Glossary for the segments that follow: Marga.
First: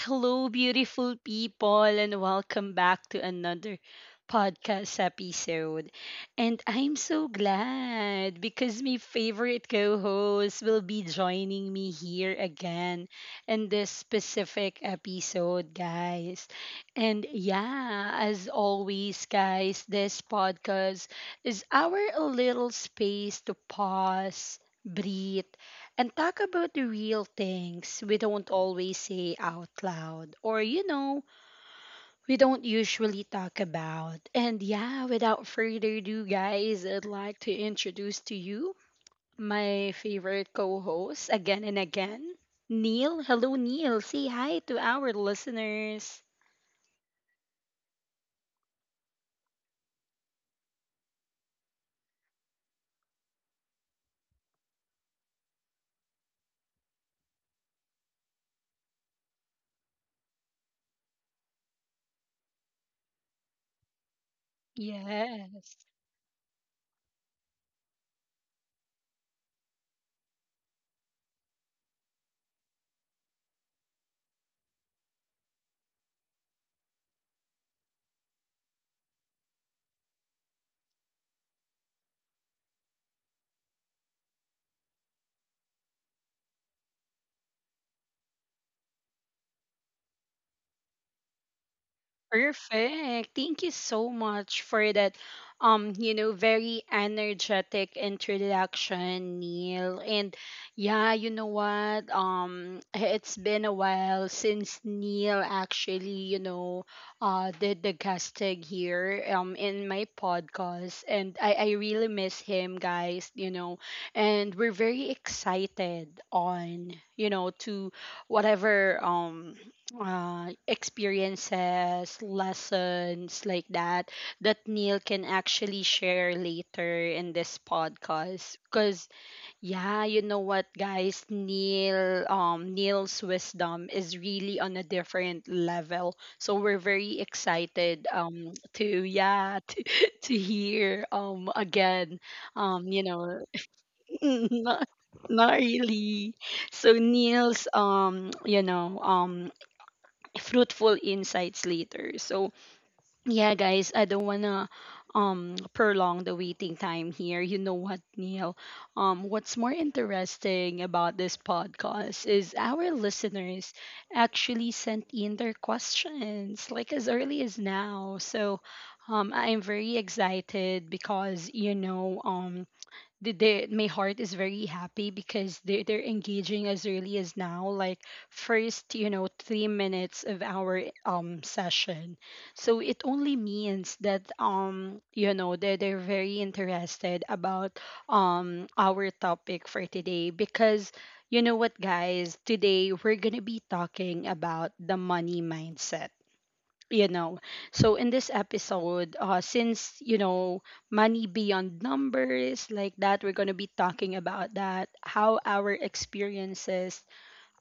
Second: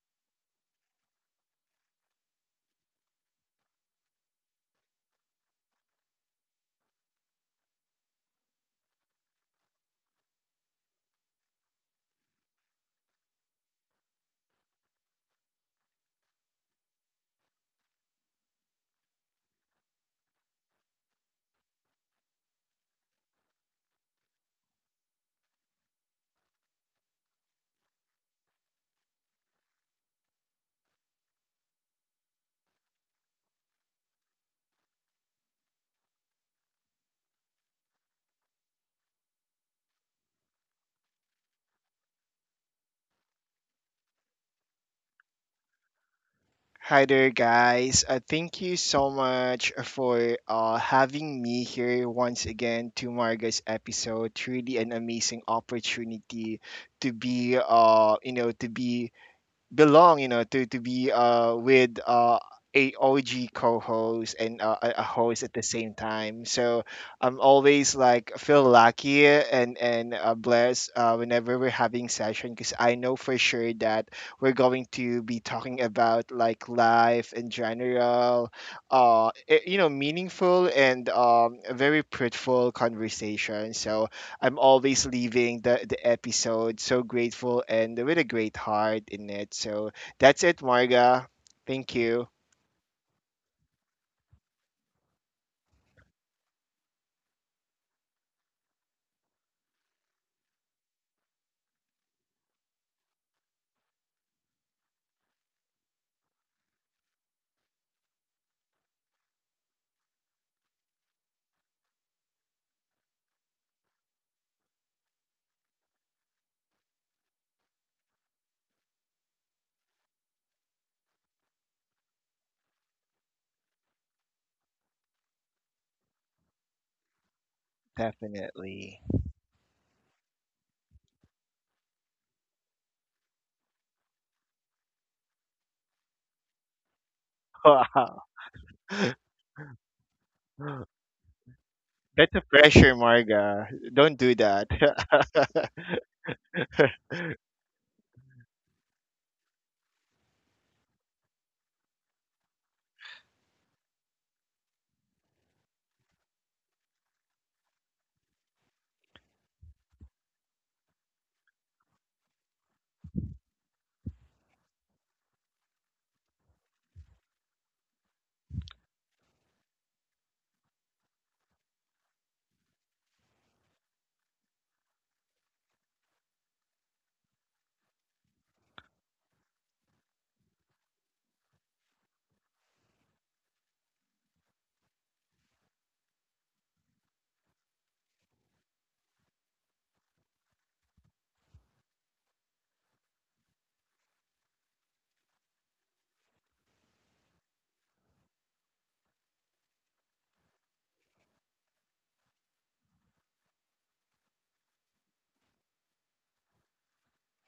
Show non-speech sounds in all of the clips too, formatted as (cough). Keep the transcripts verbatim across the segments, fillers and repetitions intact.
Hello, beautiful people, and welcome back to another podcast episode. And I'm so glad because my favorite co host will be joining me here again in this specific episode, guys. And yeah, as always, guys, this podcast is our little space to pause. Breathe and talk about the real things we don't always say out loud or, you know, we don't usually talk about. And yeah, without further ado, guys, I'd like to introduce to you my favorite co host again and again, Neil. Hello, Neil. Say hi to our listeners. Hi there, guys. Uh, thank you so much for uh, having me here once again to Marga's episode. Truly, an amazing opportunity to be, uh, you know, to be belong you know to to be uh with uh a O G co-host and uh, a a host at the Yes. same time. So I'm always like feel lucky and and uh, blessed uh, whenever we're having session because I know for sure that we're going to be talking about like life in general, uh, i- you know, meaningful and um, a very fruitful conversation. So I'm always leaving the, the episode so grateful and with a great heart in it. So that's it, Marga. Thank you. Perfect. Thank you so much for that um, you know, very energetic introduction, Neil. And yeah, you know what? Um it's been a while since Neil actually, you know, uh did the casting here um in my podcast and I I really miss him, guys, you know. And we're very excited on, you know, to whatever um uh, experiences, lessons like that that Neil can actually share later in this podcast. Definitely. Cause yeah, you know what, guys, Neil, um, Neil's wisdom is really on a different level. So we're very excited, Wow. um, to (laughs) yeah, (laughs) to, to hear, um, again, That's a um, pressure, you know, Marga. (laughs) Don't do that. not not really. So Neil's, um, you know, um, fruitful insights later. So, yeah, guys, I don't wanna um prolong the waiting time here. You know what, Neil? Um, what's more interesting about this podcast is our listeners actually sent in their questions like as early as now. So, um, I'm very excited because you know um the, the my heart is very happy because they they're engaging as early as now, like first, you know, three minutes of our um session. So it only means that um, you know, they're they're very interested about um our topic for today because you know what guys, today we're gonna be talking about the money mindset, you know. So in this episode, uh since you know money beyond numbers like that, we're going to be talking about that, how our experiences,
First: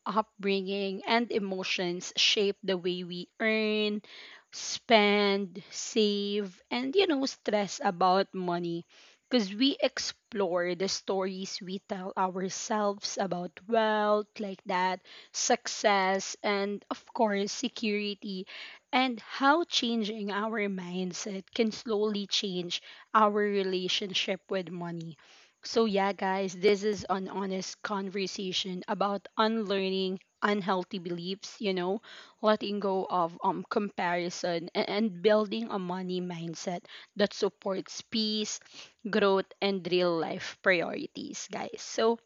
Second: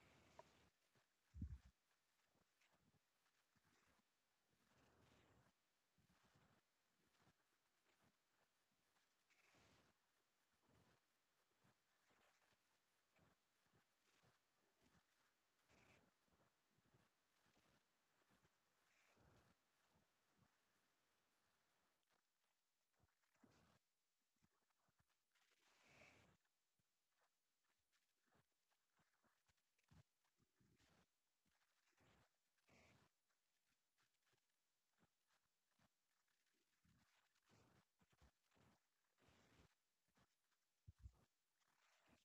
upbringing, and emotions shape the way we earn, spend, save, and you know, stress about money. Because we explore the stories we tell ourselves about wealth, like that, success, and of course, security, and how changing our mindset can slowly change our relationship with money. So, yeah, guys, this is an honest conversation about unlearning unhealthy beliefs, you know, letting go of um, comparison and, and building a money mindset that supports peace, growth, and real life priorities, guys. So,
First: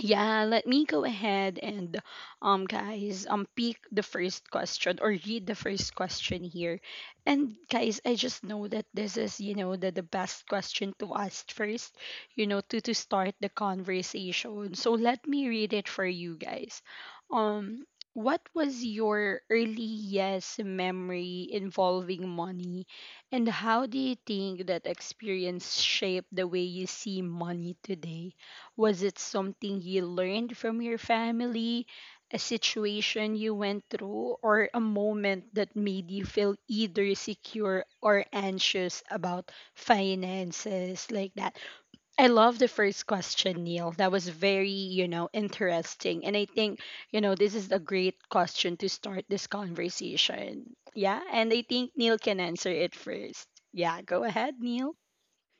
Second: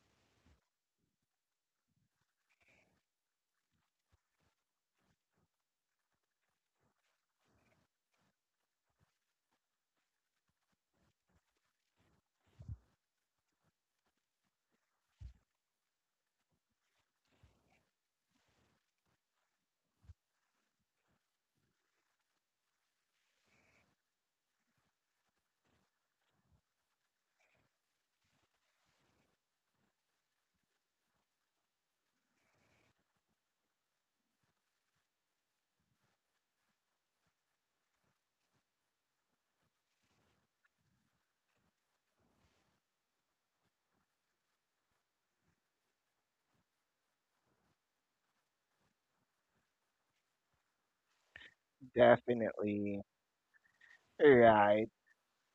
yeah, let me go ahead and um guys, um pick the first question or read the first question here. And guys, I just know that this is, you know, the, the best question to ask first, you know, to to start the conversation. So let me read it for you guys. Um what was your earliest memory involving money and how do you think that experience shaped the way you see money today? Was it something you learned from your family, a situation you went through, or a moment that made you feel either secure or anxious about finances like that? I love the first question, Neil. That was very, you know, interesting. And I think, you know, this is a great question to start this conversation. Yeah. And I think (laughs) Neil can answer it Definitely. first. Yeah. Go ahead, Right. Neil.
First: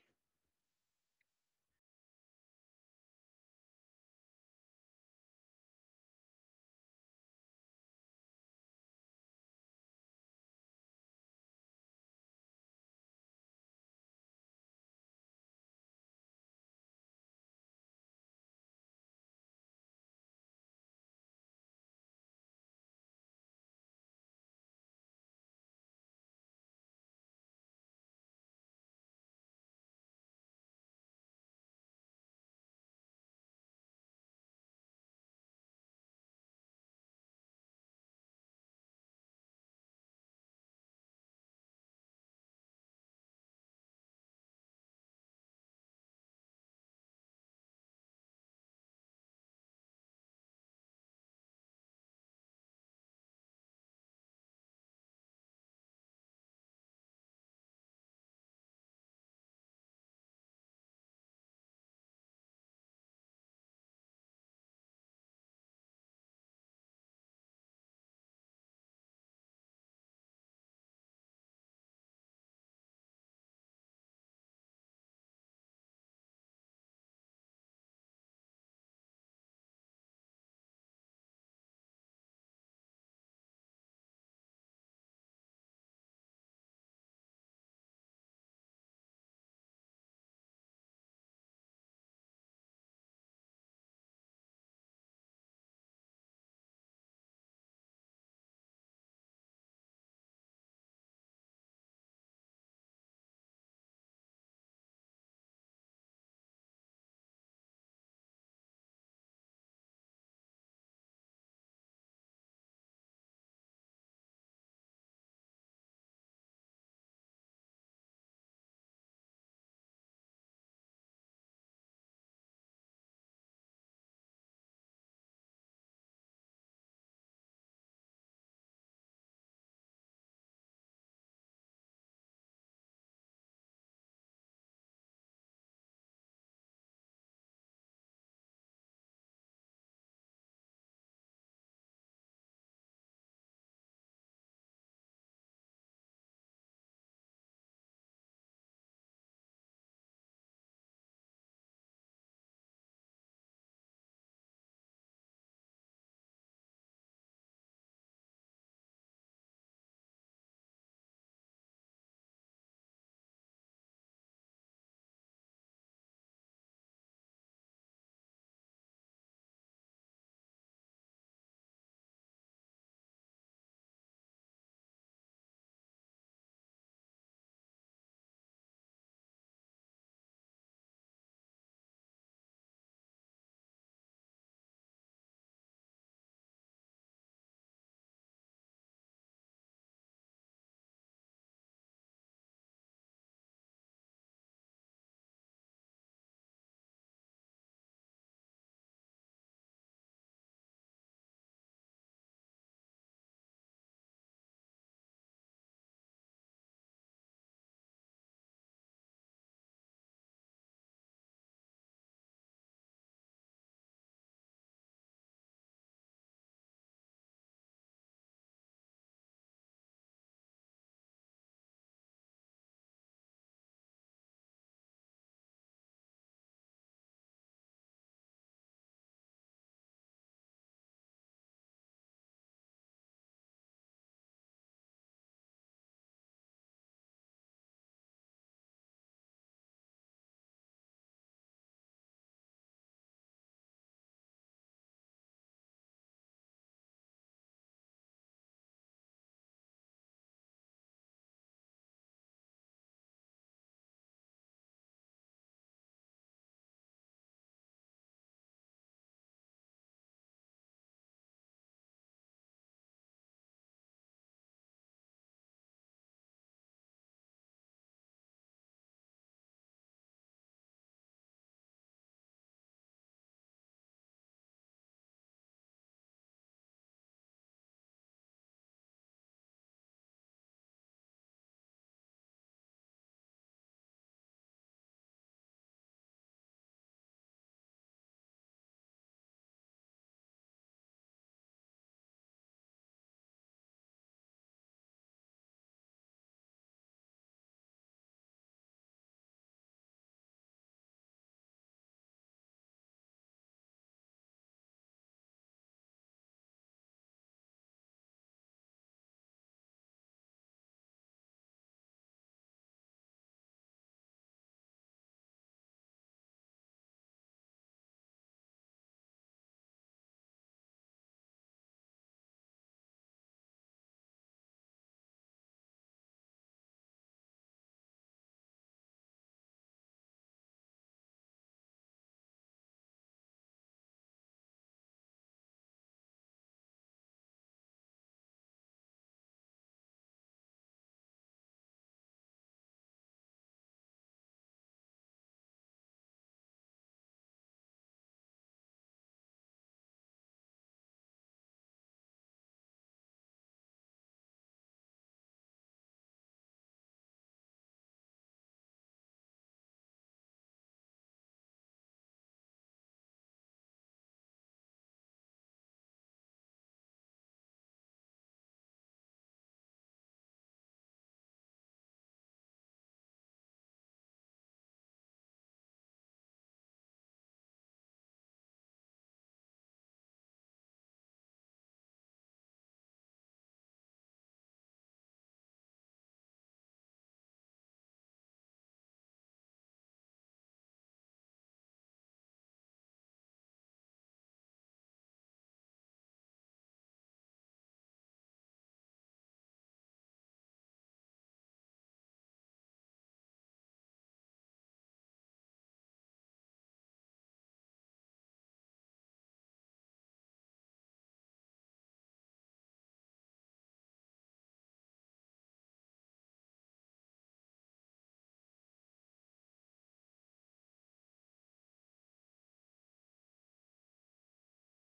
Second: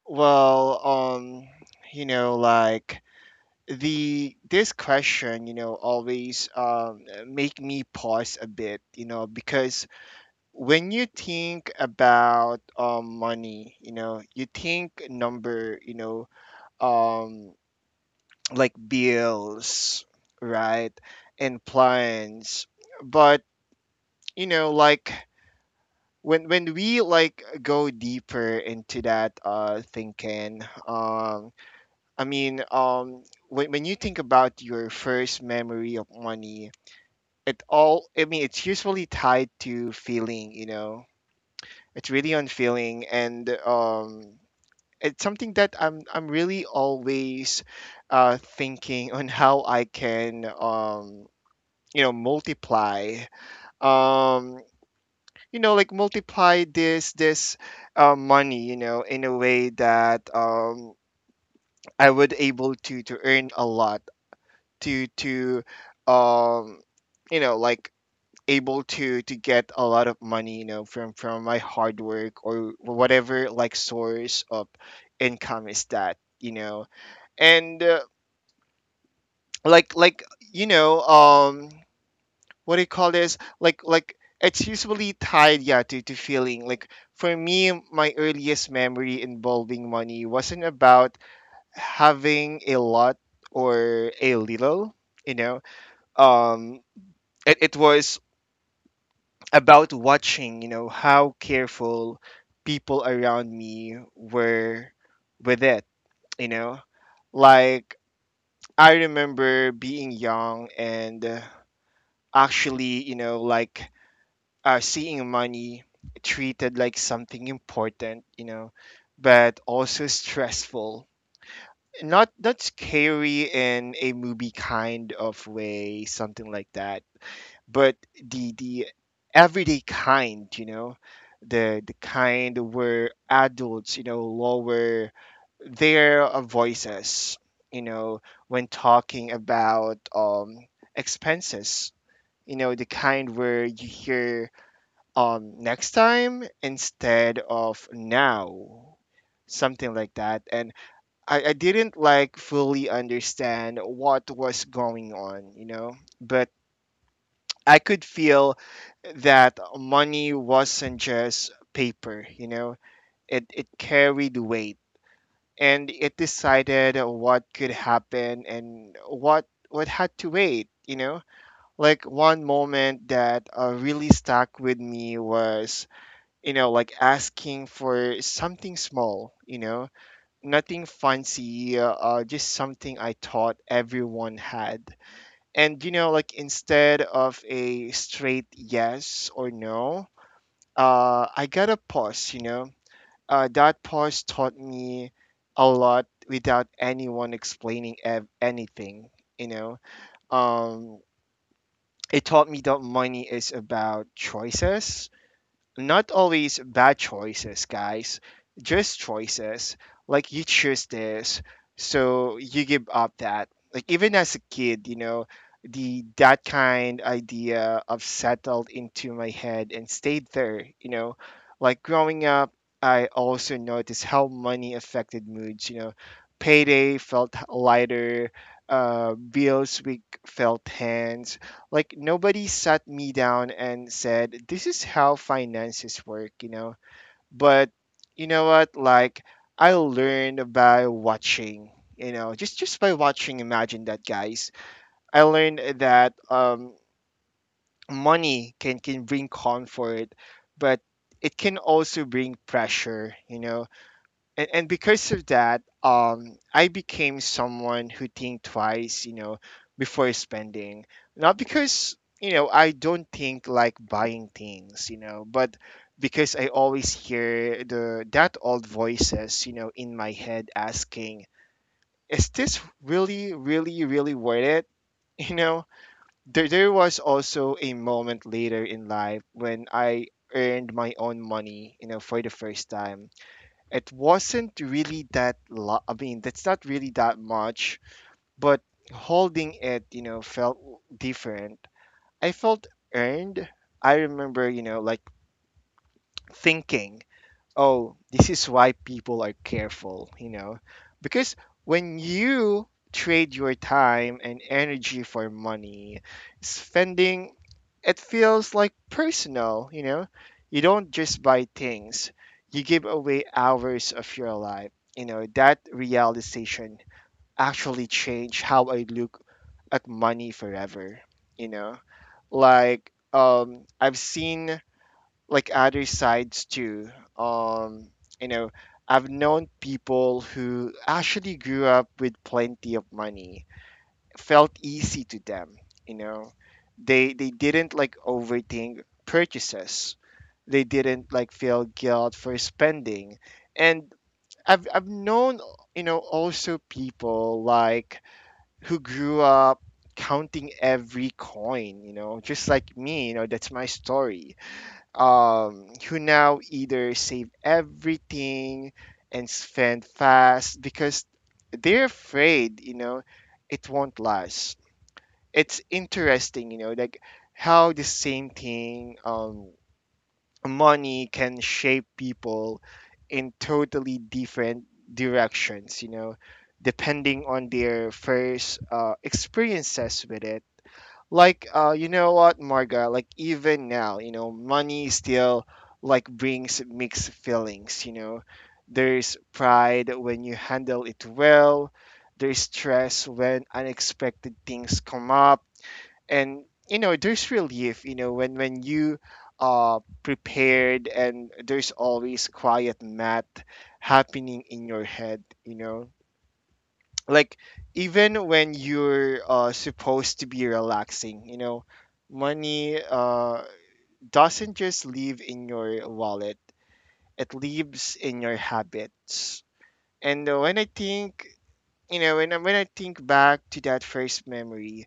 Well, um, you know, like the this question, you know, always um make me pause a bit, you know, because when you think about um, money, you know, you think number, you know, um, like bills, right, and plans. But you know, like when when we like go deeper into that uh, thinking, um, I mean, um, when when you think about your first memory of money. It all, I mean, it's usually tied to feeling, you know. It's really unfeeling, and um, it's something that I'm I'm really always uh, thinking on how I can um, you know multiply um, you know like multiply this this uh, money, you know, in a way that um, I would able to to earn a lot to to um, you know like able to to get a lot of money, you know, from from my hard work or whatever like source of income is that, you know. And uh, like like you know um what do you call this like like it's usually tied, yeah, to, to feeling like for me my earliest memory involving money wasn't about having a lot or a little, you know um it, it was about watching, you know, how careful people around me were with it, you know. Like I remember being young and, uh, actually, you know, like uh, seeing money treated like something important, you know, but also stressful. Not not scary in a movie kind of way, something like that, but the the everyday kind, you know, the the kind where adults, you know, lower their uh, voices, you know, when talking about um expenses. You know, the kind where you hear um next time instead of now. Something like that. And I, I didn't like fully understand what was going on, you know. But I could feel that money wasn't just paper, you know, it, it carried weight and it decided what could happen and what what had to wait, you know. Like one moment that uh, really stuck with me was, you know, like asking for something small, you know, nothing fancy, uh, uh, just something I thought everyone had. And you know like instead of a straight yes or no, uh I got a pause, you know. Uh that pause taught me a lot without anyone explaining ev- anything, you know. um it taught me that money is about choices, not always bad choices, guys, just choices. Like you choose this, so you give up that. Like even as a kid, you know, the that kind idea of settled into my head and stayed there, you know. Like growing up, I also noticed how money affected moods, you know. Payday felt lighter, uh, bills week felt tense. Like nobody sat me down and said this is how finances work, you know. But you know what like I learned by watching, you know, just just by watching, imagine that, guys. I learned that um money can can bring comfort, but it can also bring pressure, you know. And, and because of that, um I became someone who think twice, you know, before spending. Not because, you know, I don't think like buying things, you know, but because I always hear the that old voices, you know, in my head asking, is this really really really worth it? (laughs) You know, there, there was also a moment later in life when I earned my own money, you know, for the first time. It wasn't really that lo- i mean that's not really that much, but holding it, you know, felt different. I felt earned. I remember, you know, like thinking, oh, this is why people are careful, you know, because when you trade your time and energy for money, spending it feels like personal, you know. You don't just buy things, you give away hours of your life. You know, that realization actually changed how I look at money forever, you know. Like um I've seen like other sides too. Um, you know, I've known people who actually grew up with plenty of money. Felt easy to them, you know. They they didn't like overthink purchases. They didn't like feel guilt for spending. And I've I've known, you know, also people like who grew up counting every coin, you know, just like me, you know, that's my story, um, who now either save everything and spend fast because they're afraid, you know, it won't last. It's interesting, you know, like how the same thing, um, money can shape people in totally different directions, you know, depending on their first uh, experiences with it. Like uh you know what, Marga, like even now, you know, money still like brings mixed feelings, you know. There's pride when you handle it well, there's stress when unexpected things come up, and you know, there's relief, you know, when when you are prepared. And there's always quiet math happening in your head, you know, like even when you're, uh, supposed to be relaxing, you know. Money uh, doesn't just live in your wallet, it lives in your habits. And uh, when I think, you know when I, when I think back to that first memory,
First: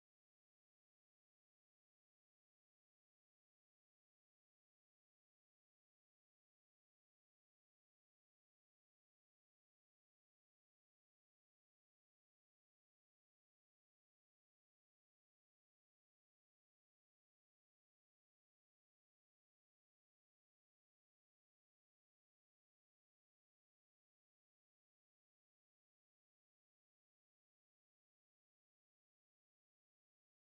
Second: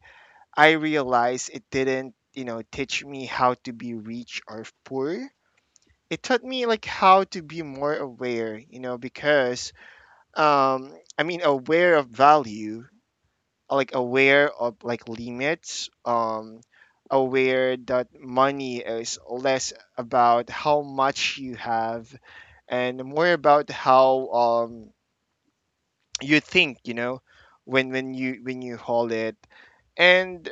I realize it didn't, you know, teach me how to be rich or poor, it taught me like how to be more aware, you know, because um I mean aware of value, like aware of like limits, um aware that money is less about how much you have and more about how, um you think, you know, when when you when you hold it. And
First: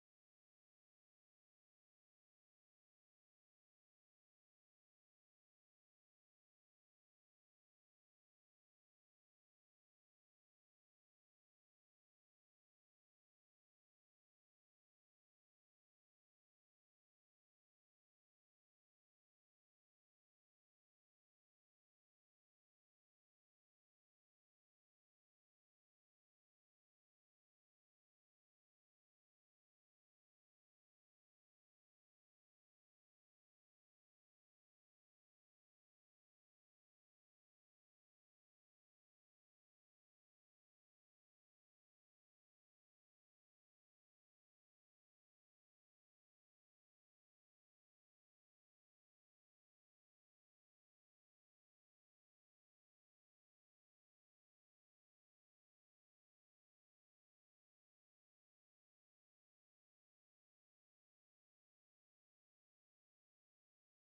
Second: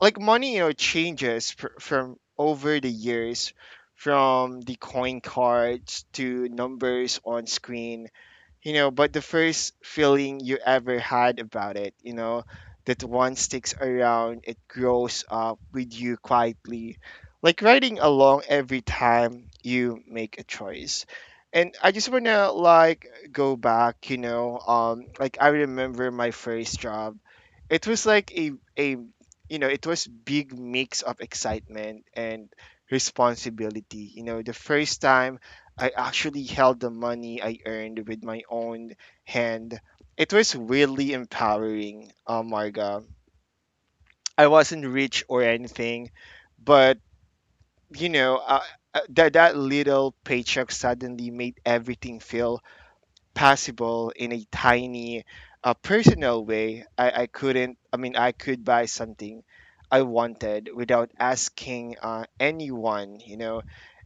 like money, you know, changes fr- from over the years, from the coin cards to numbers on screen, you know, but the first feeling you ever had about it, you know, that one sticks around, it grows up with you quietly, like riding along every time you make a choice. And I just want to like go back, you know, um, like I remember my first job. It was like a, a, you know, it was big mix of excitement and responsibility. You know, the first time I actually held the money I earned with my own hand. It was really empowering, uh, Marga. I wasn't rich or anything, but you know, uh, uh, that that little paycheck suddenly made everything feel possible in a tiny, uh, personal way. I, I couldn't. I mean, I could buy something I wanted without asking uh, anyone. You know,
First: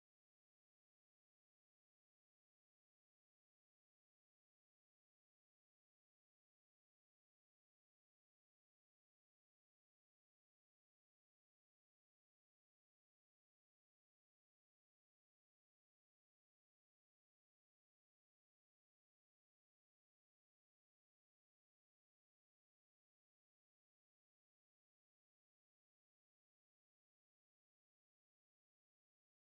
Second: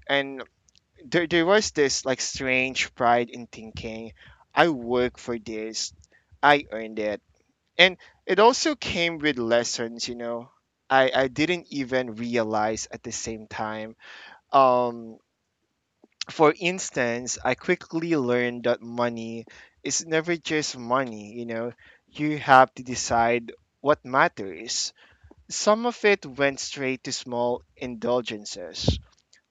and there there was this like strange pride in thinking I work for this, I earned it. And it also came with lessons, you know. I, I didn't even realize at the same time. Um for instance, I quickly learned that money is never just money, you know. You have to decide what matters. Some of it went straight to small indulgences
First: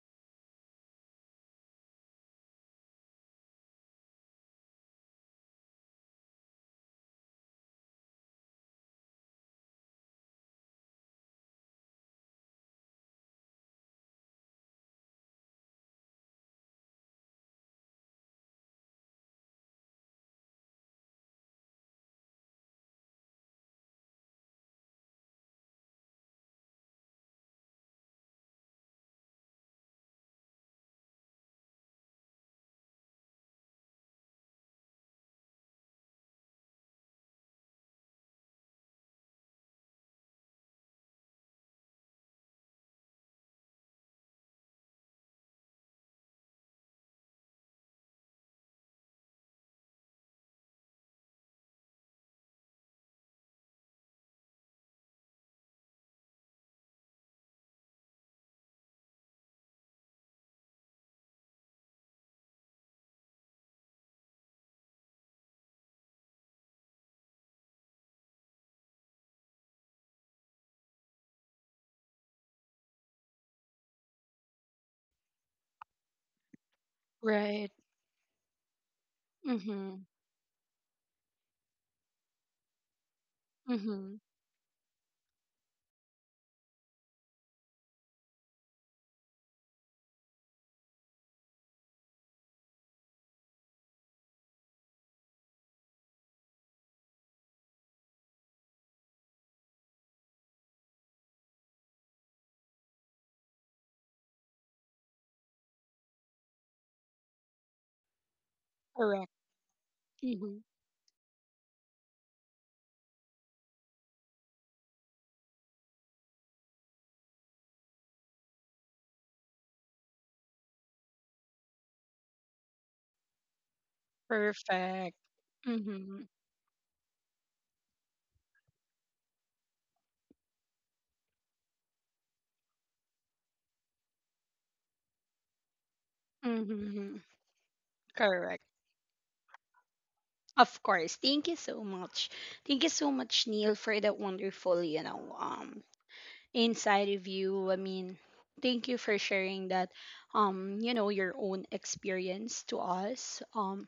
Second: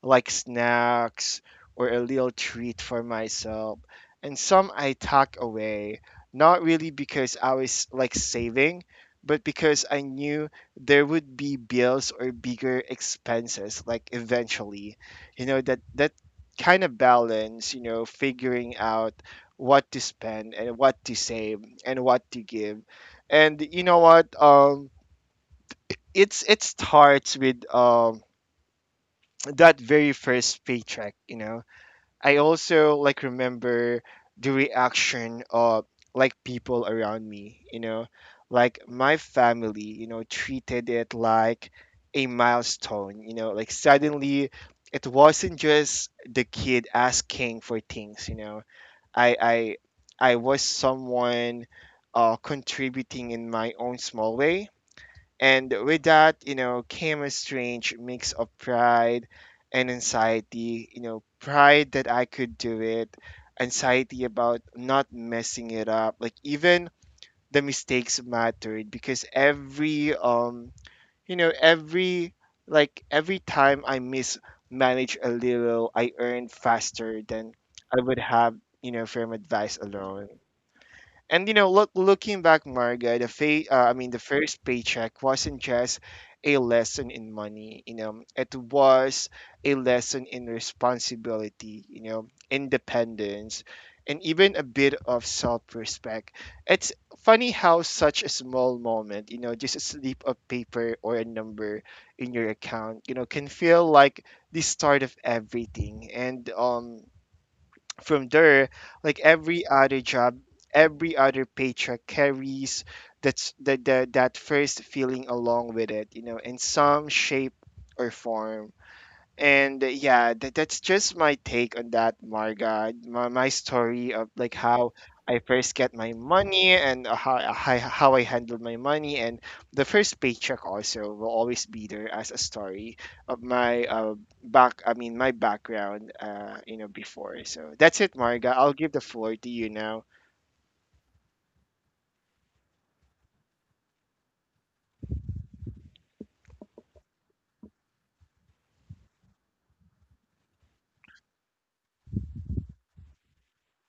like snacks or a little treat for myself. And some I tuck away, not really because I was like saving, but because I knew there would be bills or bigger expenses like eventually. You know, that that kind of balance, you know, figuring out what to spend and what to save and what to give. And you know what? Um it's it starts with um that very first paycheck, you know. I also like remember the reaction of like people around me, you know, like my family, you know, treated it like a milestone, you know, like suddenly it wasn't just the kid asking for things, you know. I I I was someone uh contributing in my own small way. And with that, you know, came a strange mix of pride and anxiety. You know, pride that I could do it, anxiety about not messing it up. Like even the mistakes mattered because every um, you know, every like every time I mismanage a little, I earn faster than Right. I would have, you know, from advice Mm-hmm. alone. And you know, look, looking back, Marga, the fa- uh, I mean, Mm-hmm. the first paycheck wasn't just a lesson in money. You know, it was a lesson in responsibility. You know, independence, and even a bit of self-respect. It's funny how such a small moment, you know, just a slip of paper or a number in your account, you know, can feel like the start of everything. And um, From there, like every other job, Correct. every other paycheck carries that's that that that first feeling along with it, you know, in some shape or form. And uh, Yeah, that, that's just my take on that, Marga. My, my story of like how Perfect. I first get my Mm-hmm. money, and uh, how, how how I handle my money. And the first paycheck also will always be there as a story of my uh, back. I mean my background, uh, you know, Mm-hmm. before. So that's it, Marga. Correct. I'll give the floor to you now. Of course. Thank you so much. Thank you so much, Neil, for that wonderful, you know, um, inside review. I mean, thank you for sharing that, um, you know, your own experience to us. Um,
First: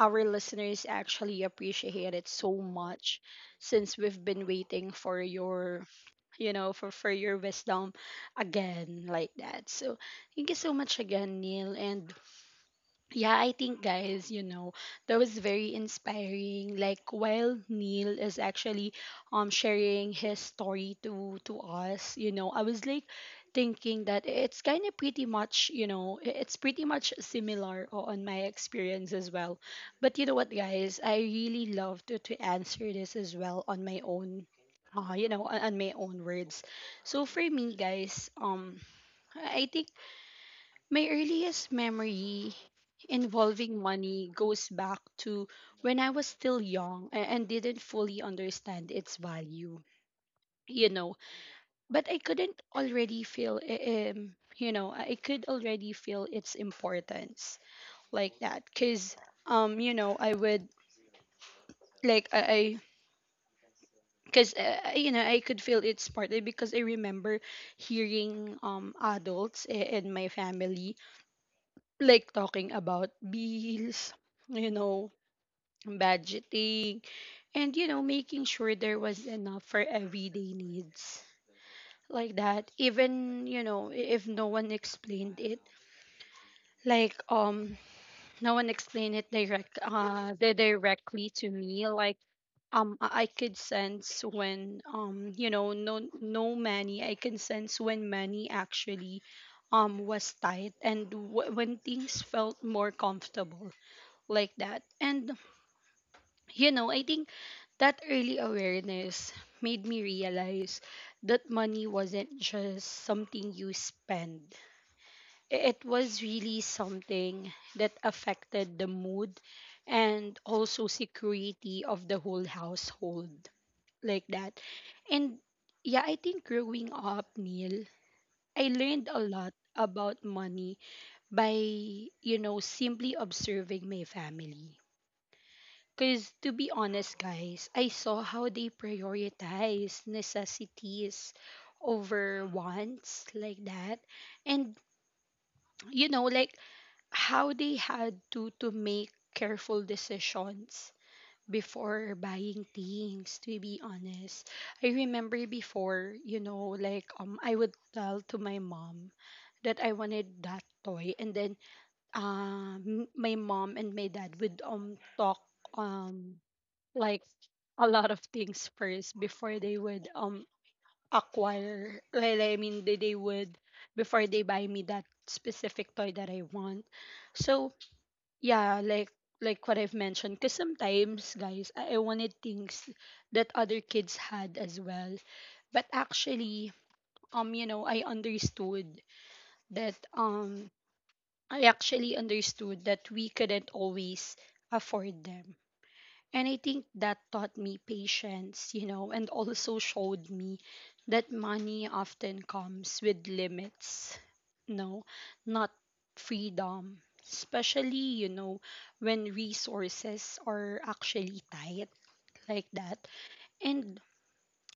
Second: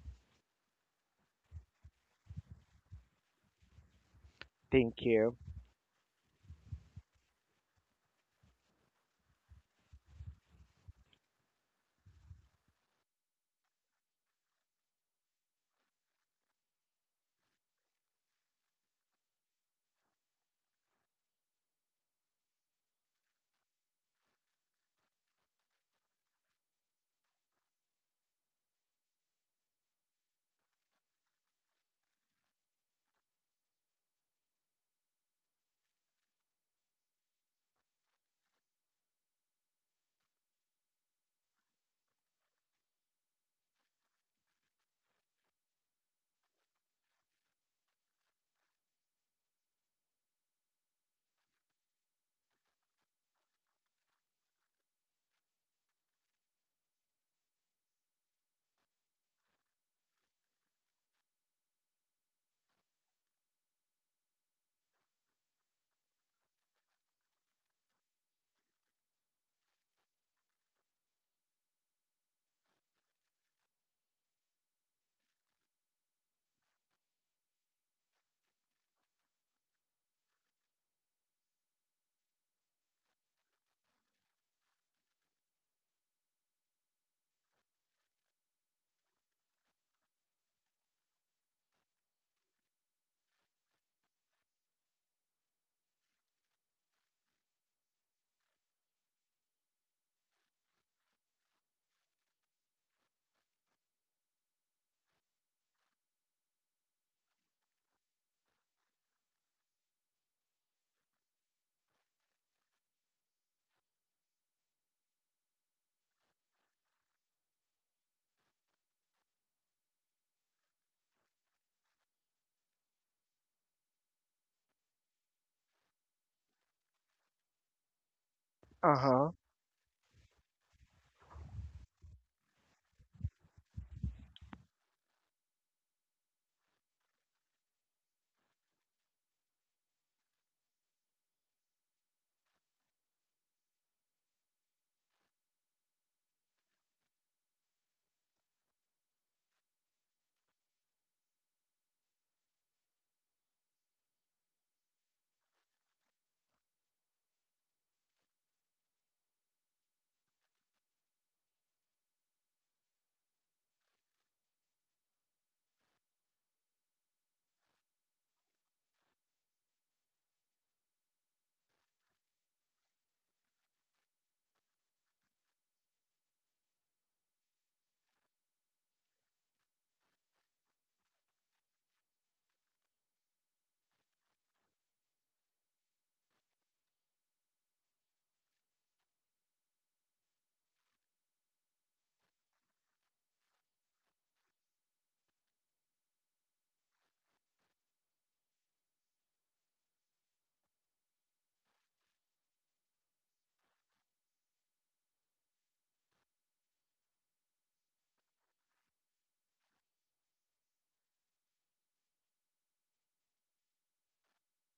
our listeners actually appreciate it so much since we've been waiting Thank for you. your, you know, for, for your wisdom again like that. So thank you so much again, Neil. And yeah, I think guys, you know, that was very inspiring. Like while Neil is actually um sharing his story to to us, you know, I was like thinking that it's kind of pretty much, you know, i- it's pretty much similar o- on my experience as well. But you know what, guys, I really love to to answer this as well on my own uh, you know, on, on my own words. So for me, guys, um, I I think my earliest memory involving money goes back to when I was still young a- and didn't fully understand its value, you know. But I couldn't already feel, i- um, you know, I could already feel its importance like that. Cause, um, you know, I would like I, I cause uh, you know I could feel its partly because I remember hearing um adults i- in my family like talking about bills, (laughs) you know, budgeting, and you know, making sure there was enough for everyday needs. Like that, even you know, i- if no one explained it, like um, no one explained it direct, uh, di- directly to me. Like um, I I could sense when um, you know, no, no money. I can sense when money actually um was tight and w- when things felt more comfortable like that. And you know, I think that early awareness made me realize that money wasn't just something you spend. I- It was really something that affected the mood and also security of the whole household like that. And yeah, I think growing up, Neil, I Uh learned a huh. lot about money by, you know, simply observing my family. Because to be honest, guys, I saw how they prioritize necessities over wants like that. And you know, like how they had to to make careful decisions before buying things, to be honest. I remember before, you know, like um I would tell to my mom that I wanted that toy and then um my mom and my dad would um talk um like a lot of things first before they would um acquire, well I mean they, they would before they buy me that specific toy that I want. So yeah, like like what I've mentioned, because sometimes guys I, I wanted things that other kids had as well, but actually um you know I understood that um I actually understood that we couldn't always afford them. And I think that taught me patience, you know, and also showed me that money often comes with limits, no, not freedom, especially, you know, when resources are actually tight like that. And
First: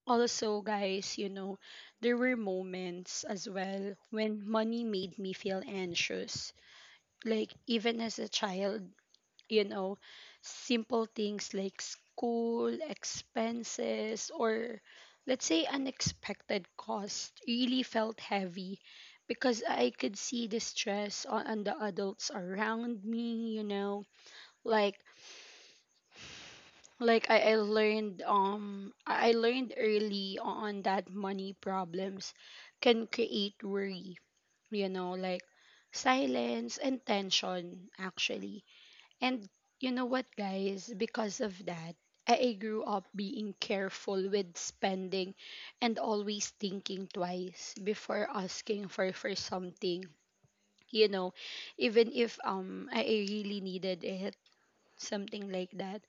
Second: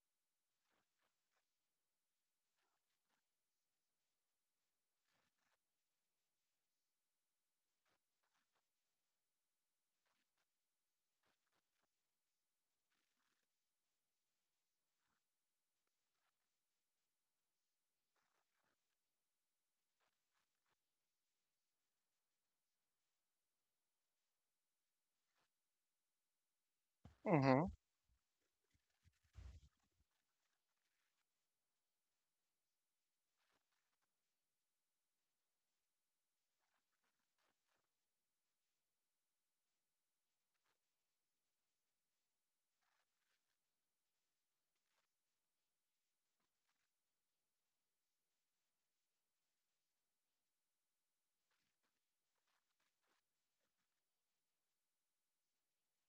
also, guys, you know, there were moments as well when money made me feel anxious. Like, even as a child, you know, simple things like school expenses or let's say unexpected cost really felt heavy because I could see the stress on, on the adults around me, you know. Like like I, I Mhm. learned um I I learned early on that money problems can create worry, you know, like silence and tension actually. And you know what, guys? Because of that, I I grew up being careful with spending and always thinking twice before asking for, for something. You know, even if um I I really needed it, something like that.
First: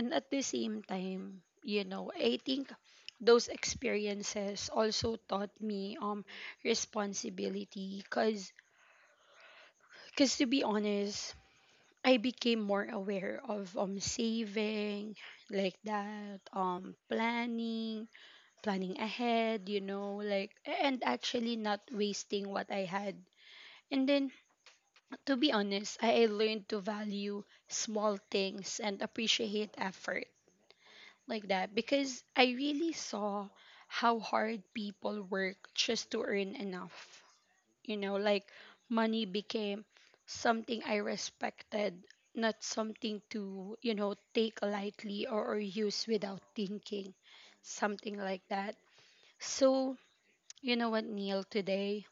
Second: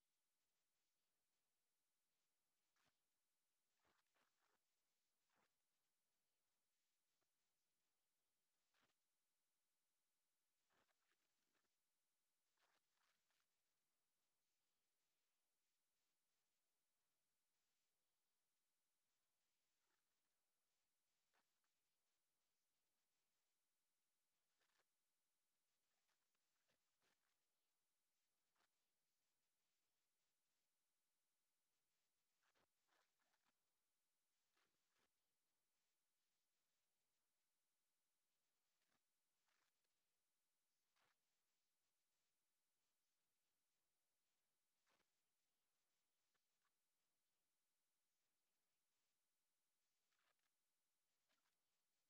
And at the same time, you know, I think those experiences also taught me um responsibility because because to be honest I became more aware of um saving like that, um planning planning ahead you know, like a- and actually not wasting what I had. And then to be honest, I, I learned to value small things and appreciate effort like that, because I really saw how hard people work just to earn enough, you know. Like money became something I respected, not something to you know take lightly or, or use without thinking, something like that. So you know what Neil, today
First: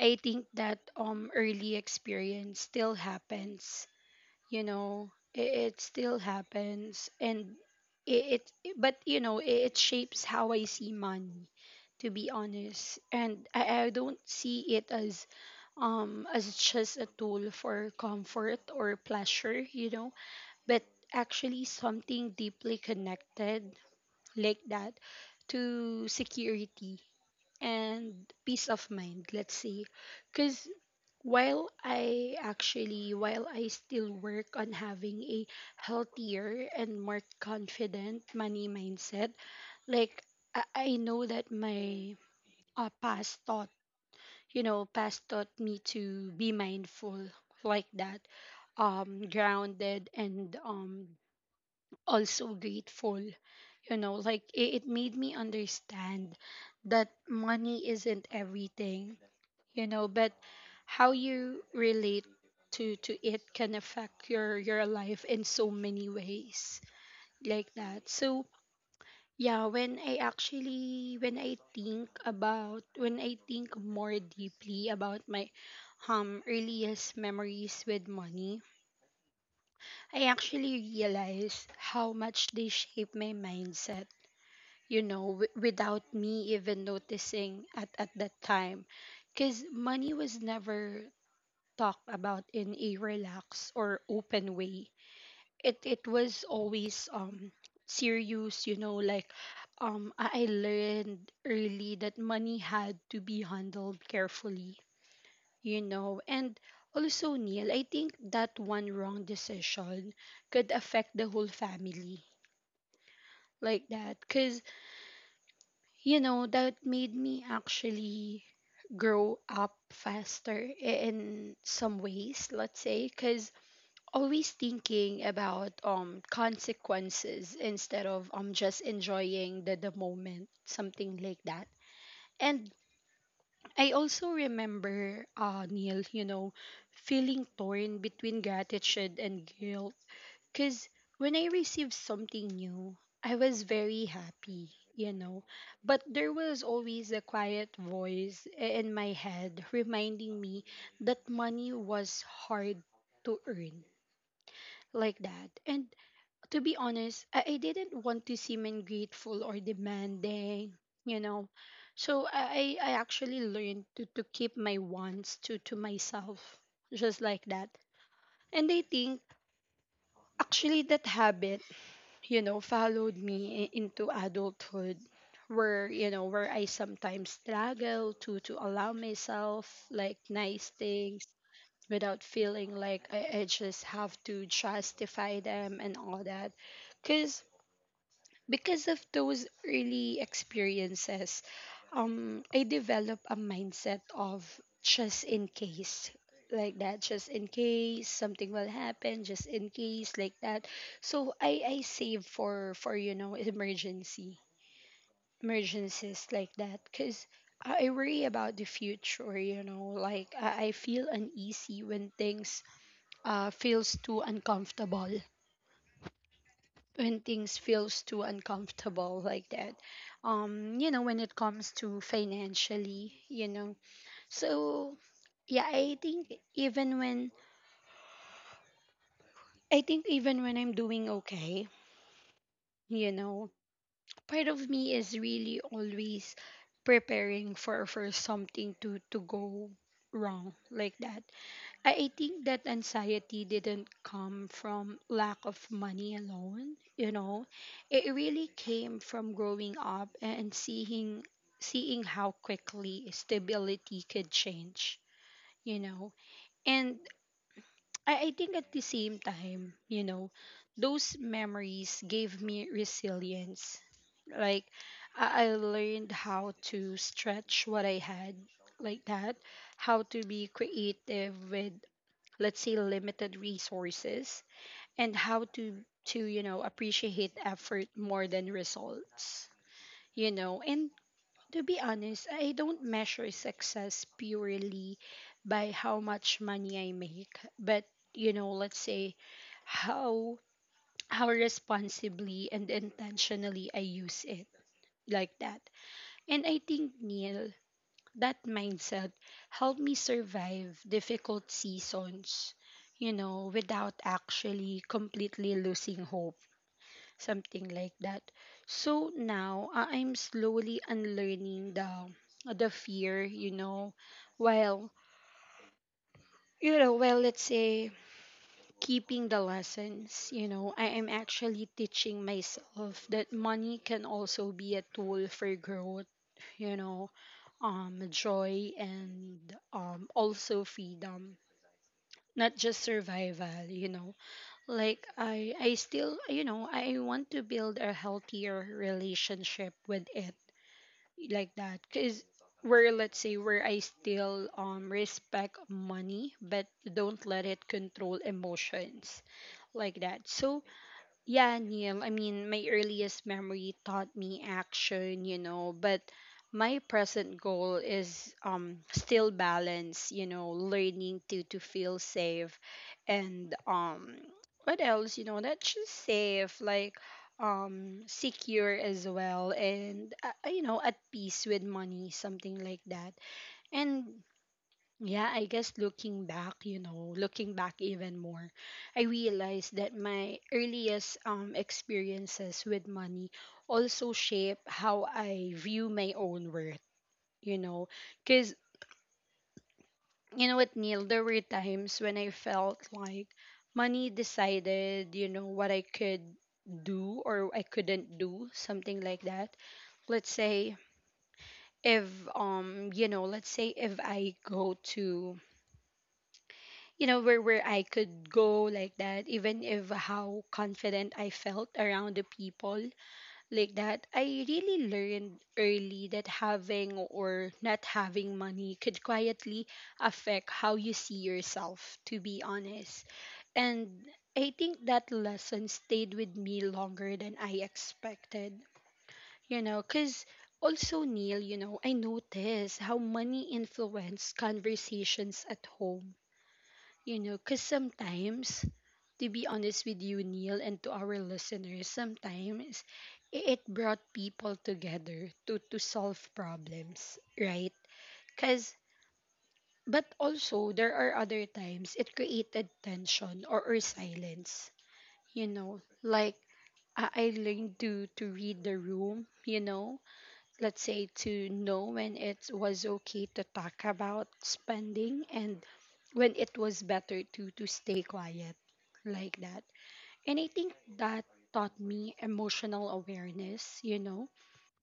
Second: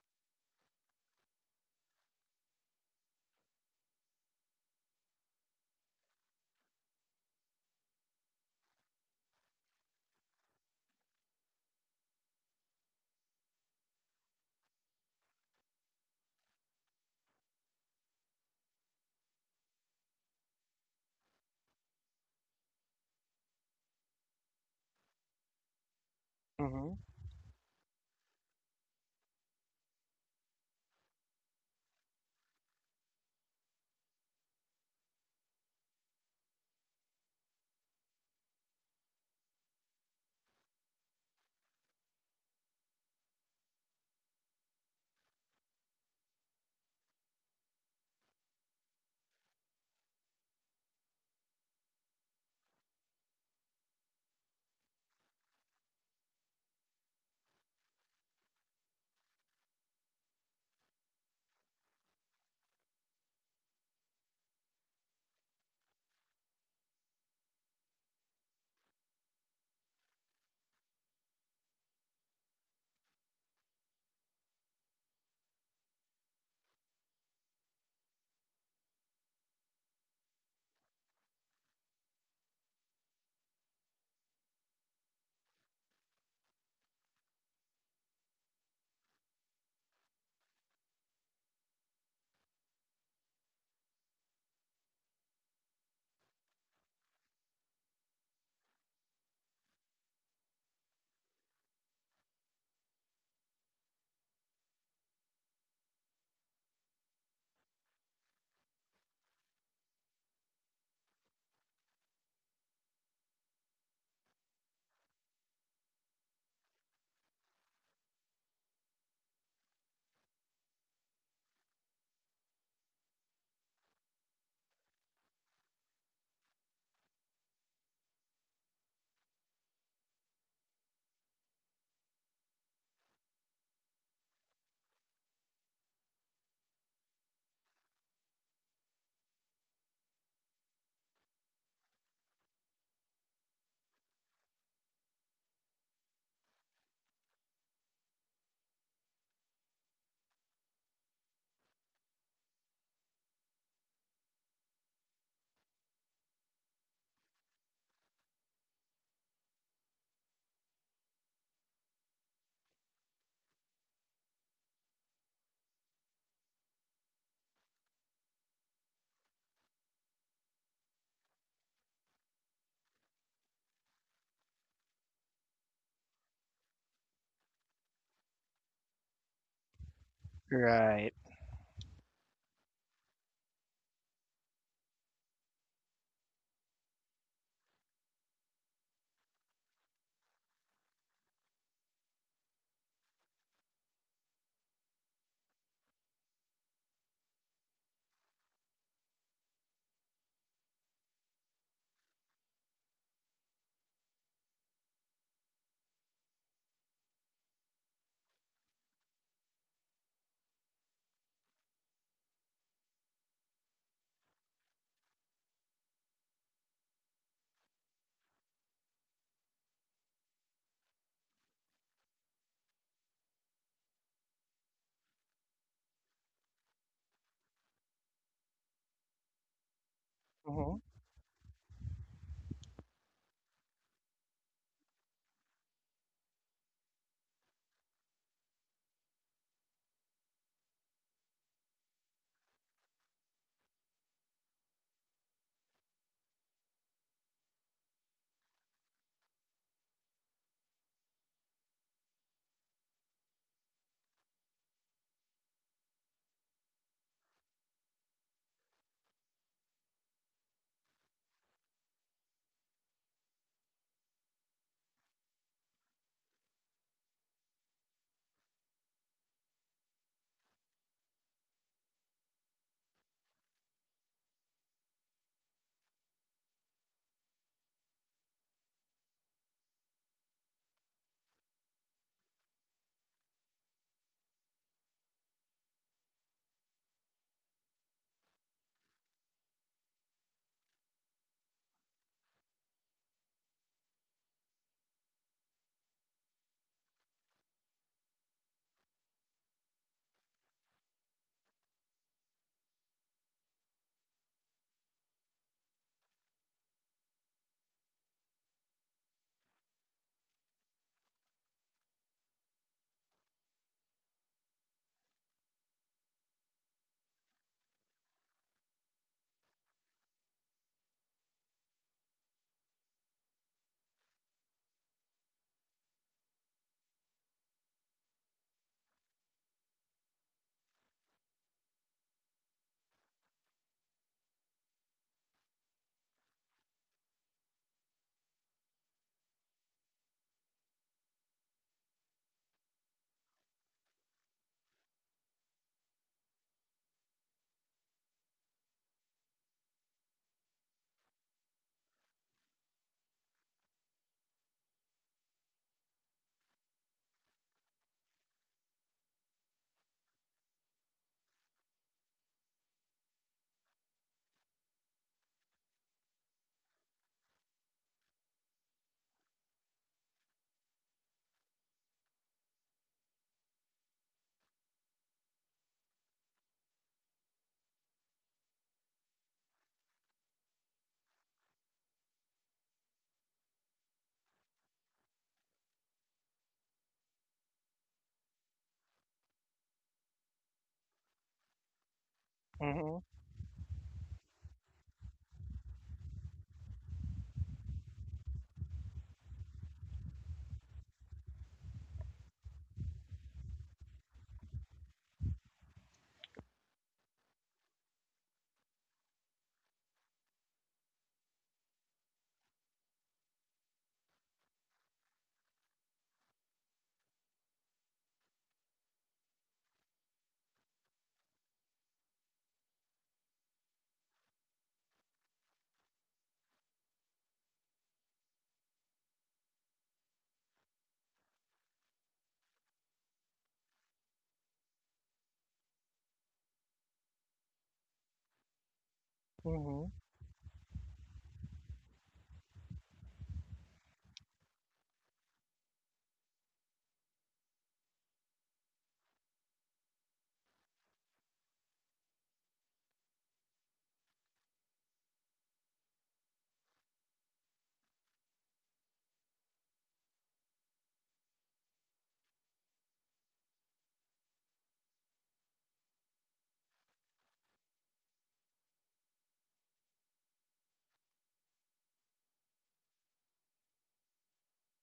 I think that um early experience still happens, you know, it, it still happens and it, it but you know it, it shapes how I see money to be honest, and I, I don't see it as um as just a tool for comfort or pleasure you know, but actually something deeply connected like that to Mhm. security and peace of mind, let's say. Because while I actually, while I still work on having a healthier and more confident money mindset, like I, I know that my uh, past taught, you know, past taught me to be mindful like that, um, grounded and um, also grateful. You know, like it, it made me understand that money isn't everything, you know, but how you relate to to it can affect your your life in so many ways like that. So yeah, when I actually when I think about when I think more deeply about my um earliest memories with money, I actually realize how much they shape my mindset you know, w- without me even noticing at, at that time. Because money was never talked about in a relaxed or open way. It, it was always um serious, you know, like um, I I learned early that money had to be handled carefully, you know. And also, Neil, I think that one wrong decision could affect the whole family like that. Because You know, that made me actually grow up faster in some ways, let's say, because always thinking about um consequences instead of um just enjoying the, the moment, something like that. And I also remember, uh, Neil, you know, feeling torn between gratitude and guilt because when I received something new, I was very happy, you know. But there was always a quiet voice i- in my head reminding me that money was hard to earn. Like that. And to be honest, I, I didn't want to seem ungrateful or demanding, you know. So I, I I actually learned to, to keep my wants to, to myself, just like that. And I think actually that habit, you know, followed me i- into adulthood where, you know, where I sometimes struggle to to allow myself like nice Right. things without feeling like I, I just have to justify them and all that. Cause Because of those early experiences, um I develop a mindset of just in case, like that, just in case something will happen, just in case, like that. So I I save for for you know, emergency emergencies, like that, cuz I I worry about the future, you know. Like I I feel uneasy when things uh feels too uncomfortable. When things feels too uncomfortable, like that, um you know, when it comes to financially, you know. So yeah, I think even when I think even when I'm Mhm. doing okay, you know, part of me is really always preparing for for something to to go wrong, like that. I, I think that anxiety didn't come from lack of money alone, you know. It really came from growing up and seeing seeing how quickly stability could change, you know. And I, I think at the same time, you know, those memories gave me resilience. Like, I, I learned how to stretch what I had, like that, how to be creative with, let's say, limited resources, and how to, to you know, appreciate effort more than results, you know. And to be honest, I don't measure success purely by how much money I make, but, you know, let's say how how responsibly and intentionally I use it, like that. And I think, Neil, that mindset helped me survive difficult seasons, you know, without actually completely losing hope, something like that. So now I- I'm slowly unlearning the the fear, you know, while, you know, well, let's say keeping the lessons, you know, I am actually teaching myself that money can also be a tool for growth, you know, um, joy, and um, also freedom, not just survival, you know. Like i i still, you know, I want to build a healthier relationship with it, like that, because where, let's say, where I still um respect money but don't let it control emotions, like that. So yeah, Neil, I mean, my earliest memory taught me action, you know, but my present goal is um still balance, you know, learning to to feel safe, and um what else, you know, not just safe like um secure as well, and uh, uh, you know, at peace with money, something like that. And yeah, I guess looking back, you know, looking back even more, I realized that my earliest um experiences with money also shape how I view my own worth, you know, cuz you know what, Neil, there were times when I felt Mhm. like money decided, you know, what I could do or I couldn't do, something like that. Let's say if um you know, let's say if I go to, you know, where where I could go, like that, even if how confident I felt around the people, like that. I really learned early that having or not having money could quietly affect how you see yourself, to be honest. And I think that lesson stayed with me longer than I expected. You know, because also, Neil, you know, I notice how money influence conversations at home. You know, because sometimes, to be honest Mhm. with you, Neil, and to our listeners, sometimes i- it brought people together to, to solve problems, right? Because, but also, there are other times it created tension or, or silence. You know, like I I learned to, to read the room, you know, let's say to know when it was okay to talk about spending and when it was better to to stay quiet, like that. And I think that taught me emotional awareness, you know,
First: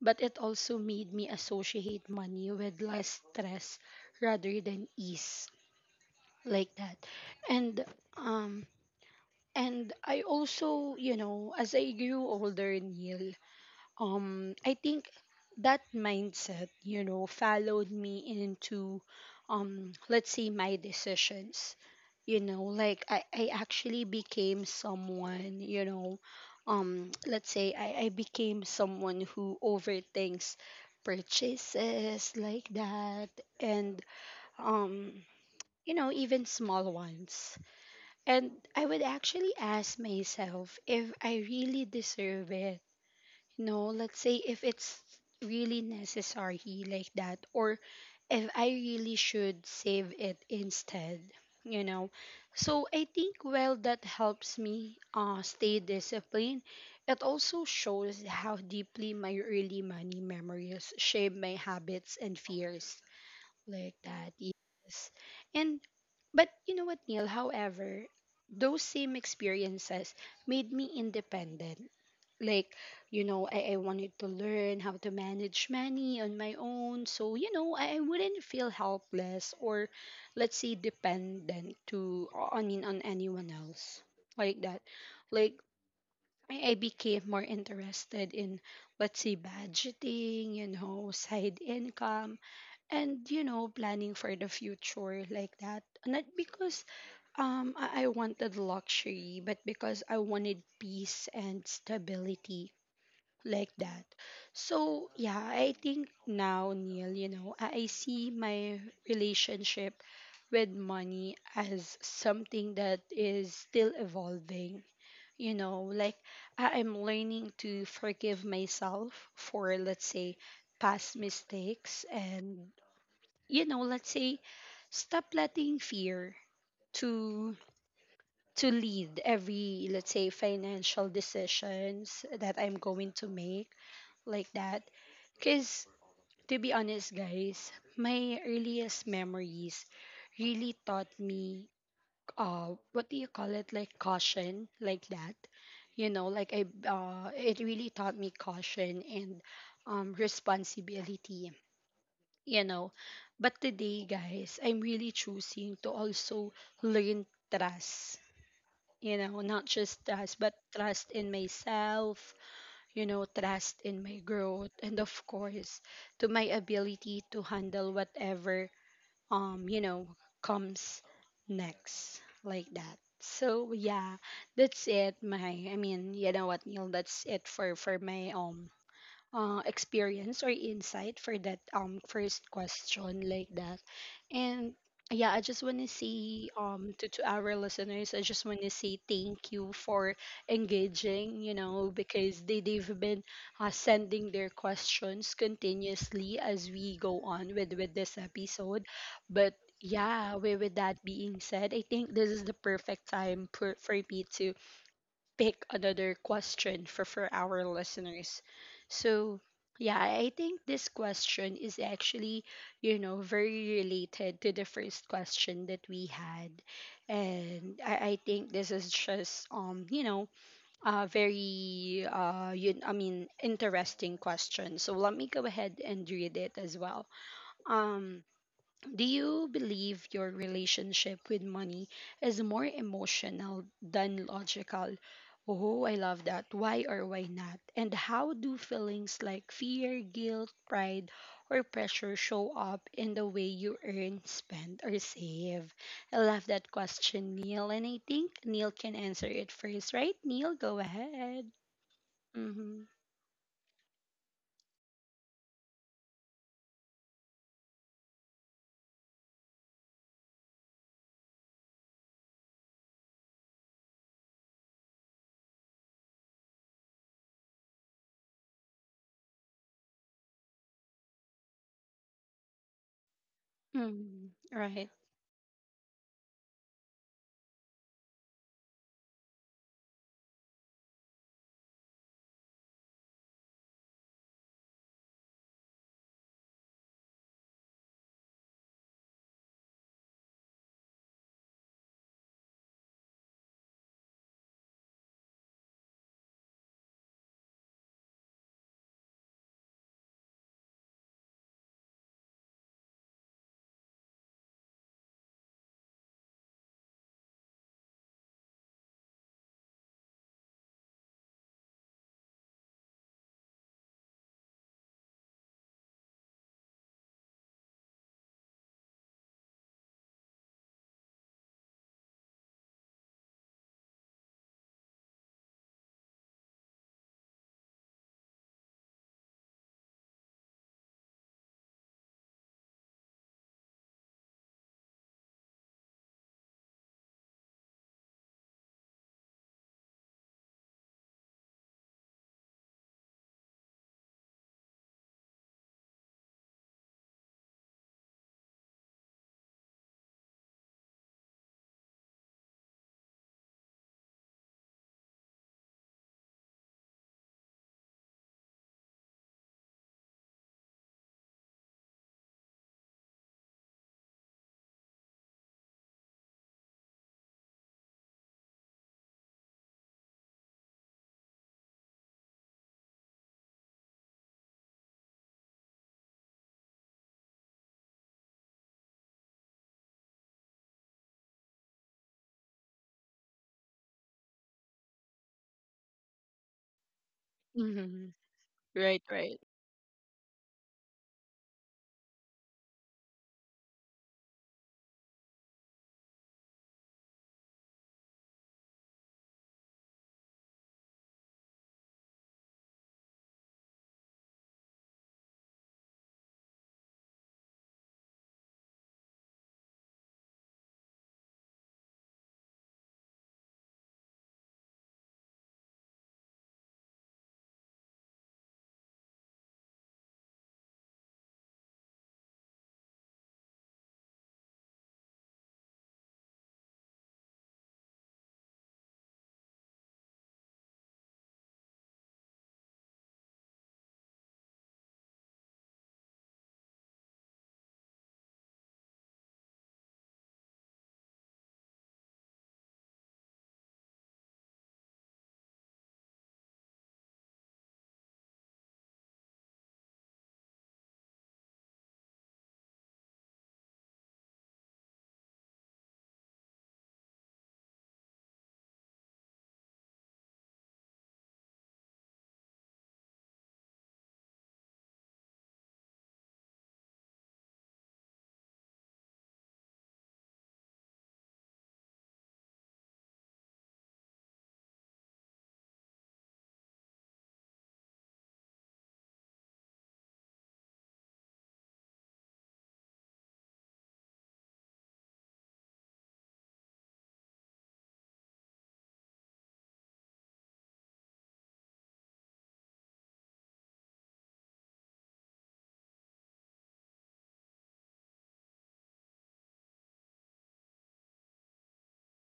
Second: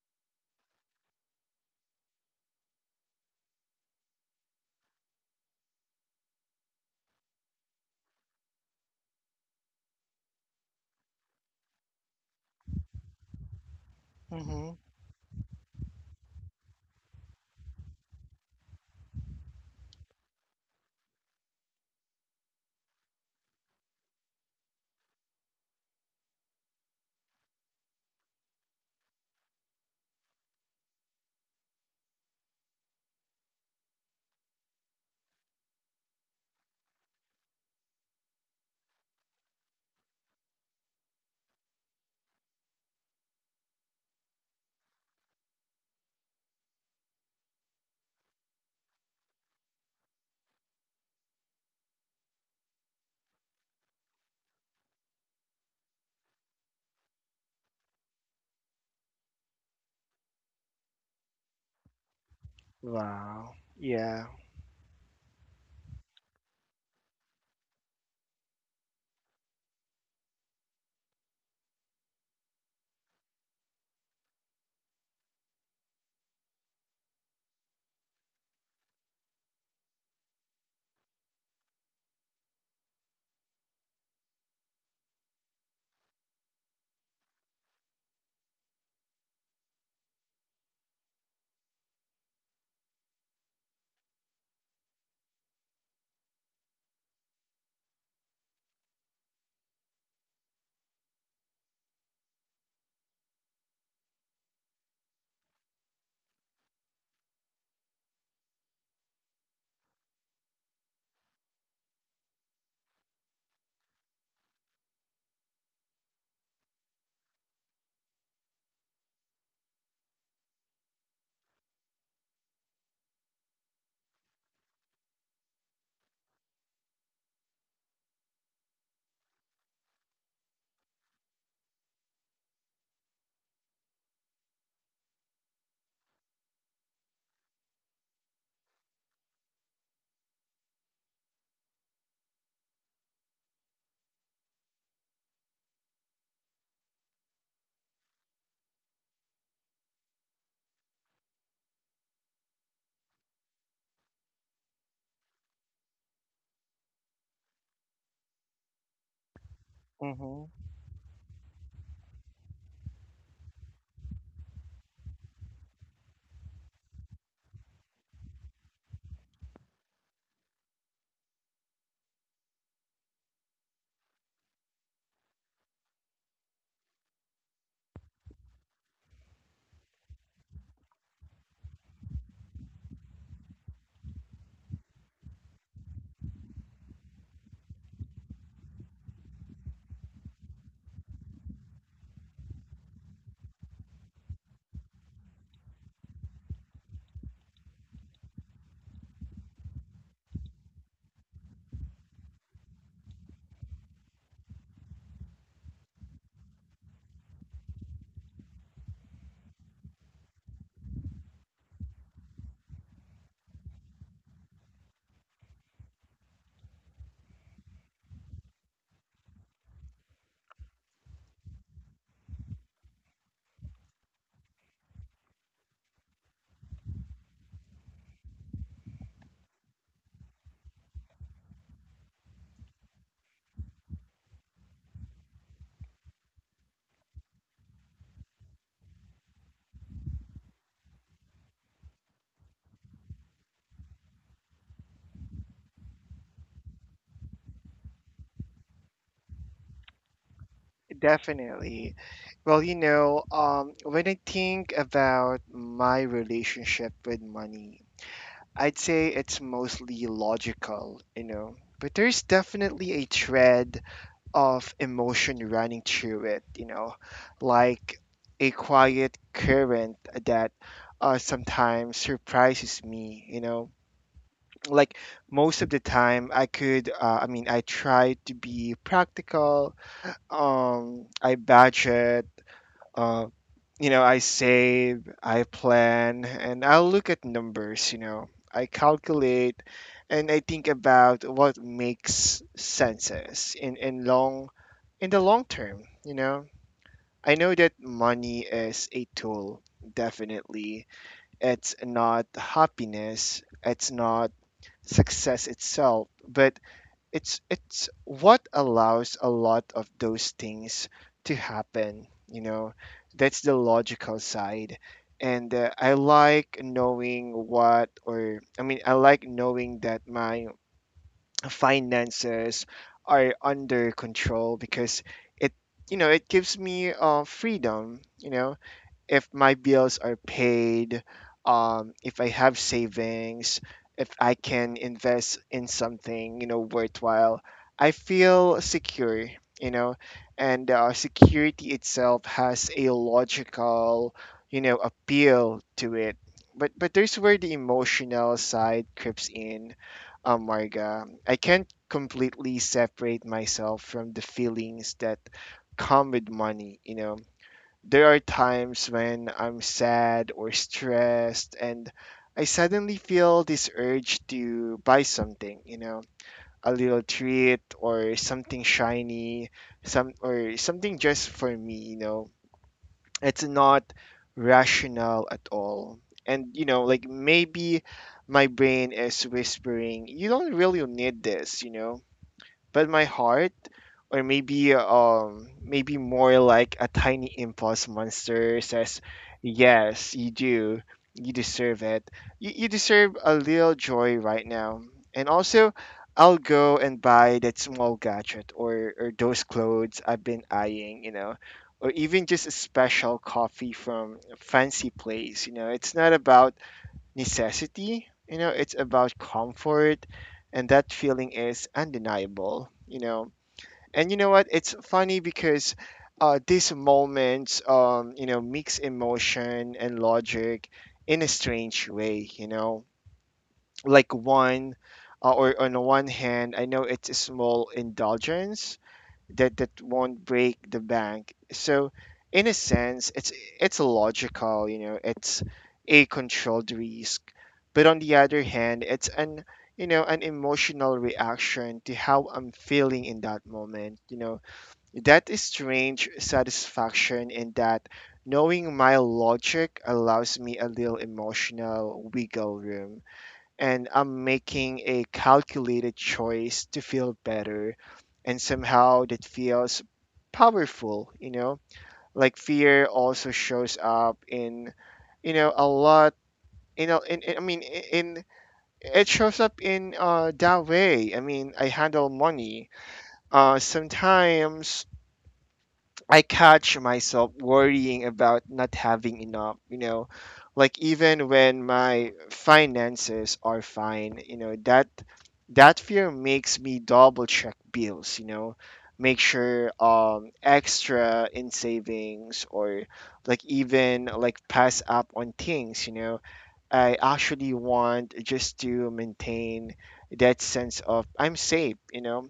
but it also made me associate money with less stress rather than ease, like that. And um and I also, you know, as I grew older, Neil, um I Mhm. think that mindset, you know, followed me into um let's say my decisions. You know, like I, I actually became someone, you know, um let's say I, I became someone who overthinks purchases, like that, and um you know, even small ones. And I would actually ask myself if I really deserve it. No, let's say if it's really necessary, like that, or if I really should save it instead, you know. So I think while that helps me uh, stay disciplined, it also shows how deeply my early money memories shape my habits and fears. Wow. Like Yeah. that, yes. And but you know what, Neil? However, those same experiences made me independent. Like, you know, I, I wanted to learn how to manage money on my own. So, you know, I, I wouldn't feel helpless or, let's say, dependent to I mean on anyone else. Like that. Like I, I became more interested in, let's say, budgeting, you know, side income, and, you know, planning for the future, like that, not because um I-, I wanted luxury but because I wanted peace and stability, like that. So yeah, I think now, Neil, you know, i, I see my relationship with money as something that is still evolving, you know. Like I- I'm learning to forgive myself for, let's say, past mistakes, and, you know, let's say stop letting fear to to lead every, let's say, financial decisions that I'm going to make, like that. Cuz To be honest, guys, my earliest memories really taught me uh what do you call it, like caution, like that. You know, like I uh it really taught me caution and um responsibility, you know. But today, guys, I'm really choosing to also learn trust. You know, not just trust, Mhm. but trust in myself, you know, trust in my growth, and, of course, to my ability to handle whatever, um, you know, comes next, like that. So yeah, that's it. My, I mean, you know what, Neil? That's it for for my um uh, experience or insight for that um first question, like that. And yeah, I just want to say um to, to our listeners, I just want to say thank you for engaging, you know, because they, they've been uh, sending their questions continuously as we go on with with this episode. But yeah, with, with that being said, I think this is the perfect time for, for me to pick another question for, for our listeners. So, yeah, I think this question is actually, you know, very related to the first question that we had. And I, I think this is just, um, you know, a very, uh, you, I mean, interesting question. So let me go ahead and read it as well. Um, do you believe your relationship with money is more emotional than logical? Oh, I love that. Why or why not? And how do feelings like fear, guilt, pride, or pressure show up in the way you earn, spend, or save? I love that question, Neil. And I think Neil can answer it first, right? Neil, go ahead. Definitely. Well, you Mm-hmm. know, um, when I think about my relationship with money, I'd say it's mostly logical, you know, but there's definitely a thread of emotion running through it, you know, like a quiet current that uh, sometimes surprises me, you know. Mm-hmm. Right. Like most of the time, I could, uh, I mean, I try to be practical. Um, I budget, uh, you know, I save, I plan, and I'll look at numbers, you know. I calculate and I think about what makes senses in, in long in the long term, you know. I know that money is a tool, definitely. It's not happiness, it's not success itself, but it's it's what allows a lot of those things to happen, you know. That's the logical side. And uh, I like knowing what or I mean I like knowing that my finances are under control, because it, you know, it gives me uh freedom, you know. If my bills are paid, um, if I have savings, if I can invest in something, you know, worthwhile, I feel secure, you know. And uh, security itself has a logical, you know, appeal to it. But but there's where the emotional side creeps in, um, Marga. I can't completely separate myself from the feelings that come with money, you know. There are times when I'm sad or stressed, and I suddenly feel this urge to buy something, you know, a little treat or something shiny, some or something just for me, you know. It's not rational at all. And you know, like maybe my brain is whispering, you don't really need this, you know. But my heart, or maybe um maybe more like a tiny impulse Mm-hmm. monster says, Right, right. yes you do, you deserve it, you, you deserve a little joy right now. And also, I'll go and buy that small gadget, or or those clothes I've been eyeing, you know, or even just a special coffee from a fancy place. You know, it's not about necessity. You know, it's about comfort, and that feeling is undeniable. You know, and you know what? It's funny because uh, these moments, um, you know, mix emotion and logic in a strange way. You know, like one, uh, or on the one hand, I know it's a small indulgence that that won't break the bank. So in a sense, it's it's logical, you know, it's a controlled risk. But on the other hand, it's an you know, an emotional reaction to how I'm feeling in that moment. You know, that is strange satisfaction in that, knowing my logic allows me a little emotional wiggle room and I'm making a calculated choice to feel better. And somehow that feels powerful, you know? Like fear also shows up in, you know, a lot, you know, in, in- I mean, i- in, it shows up in uh, that way. I mean, I handle money. Uh, sometimes I catch myself worrying about not having enough, you know, like even when my finances are fine. You know, that that fear makes me double check bills, you know, make sure um extra in savings, or like even like pass up on things, you know, I actually want, just to maintain that sense of I'm safe. You know,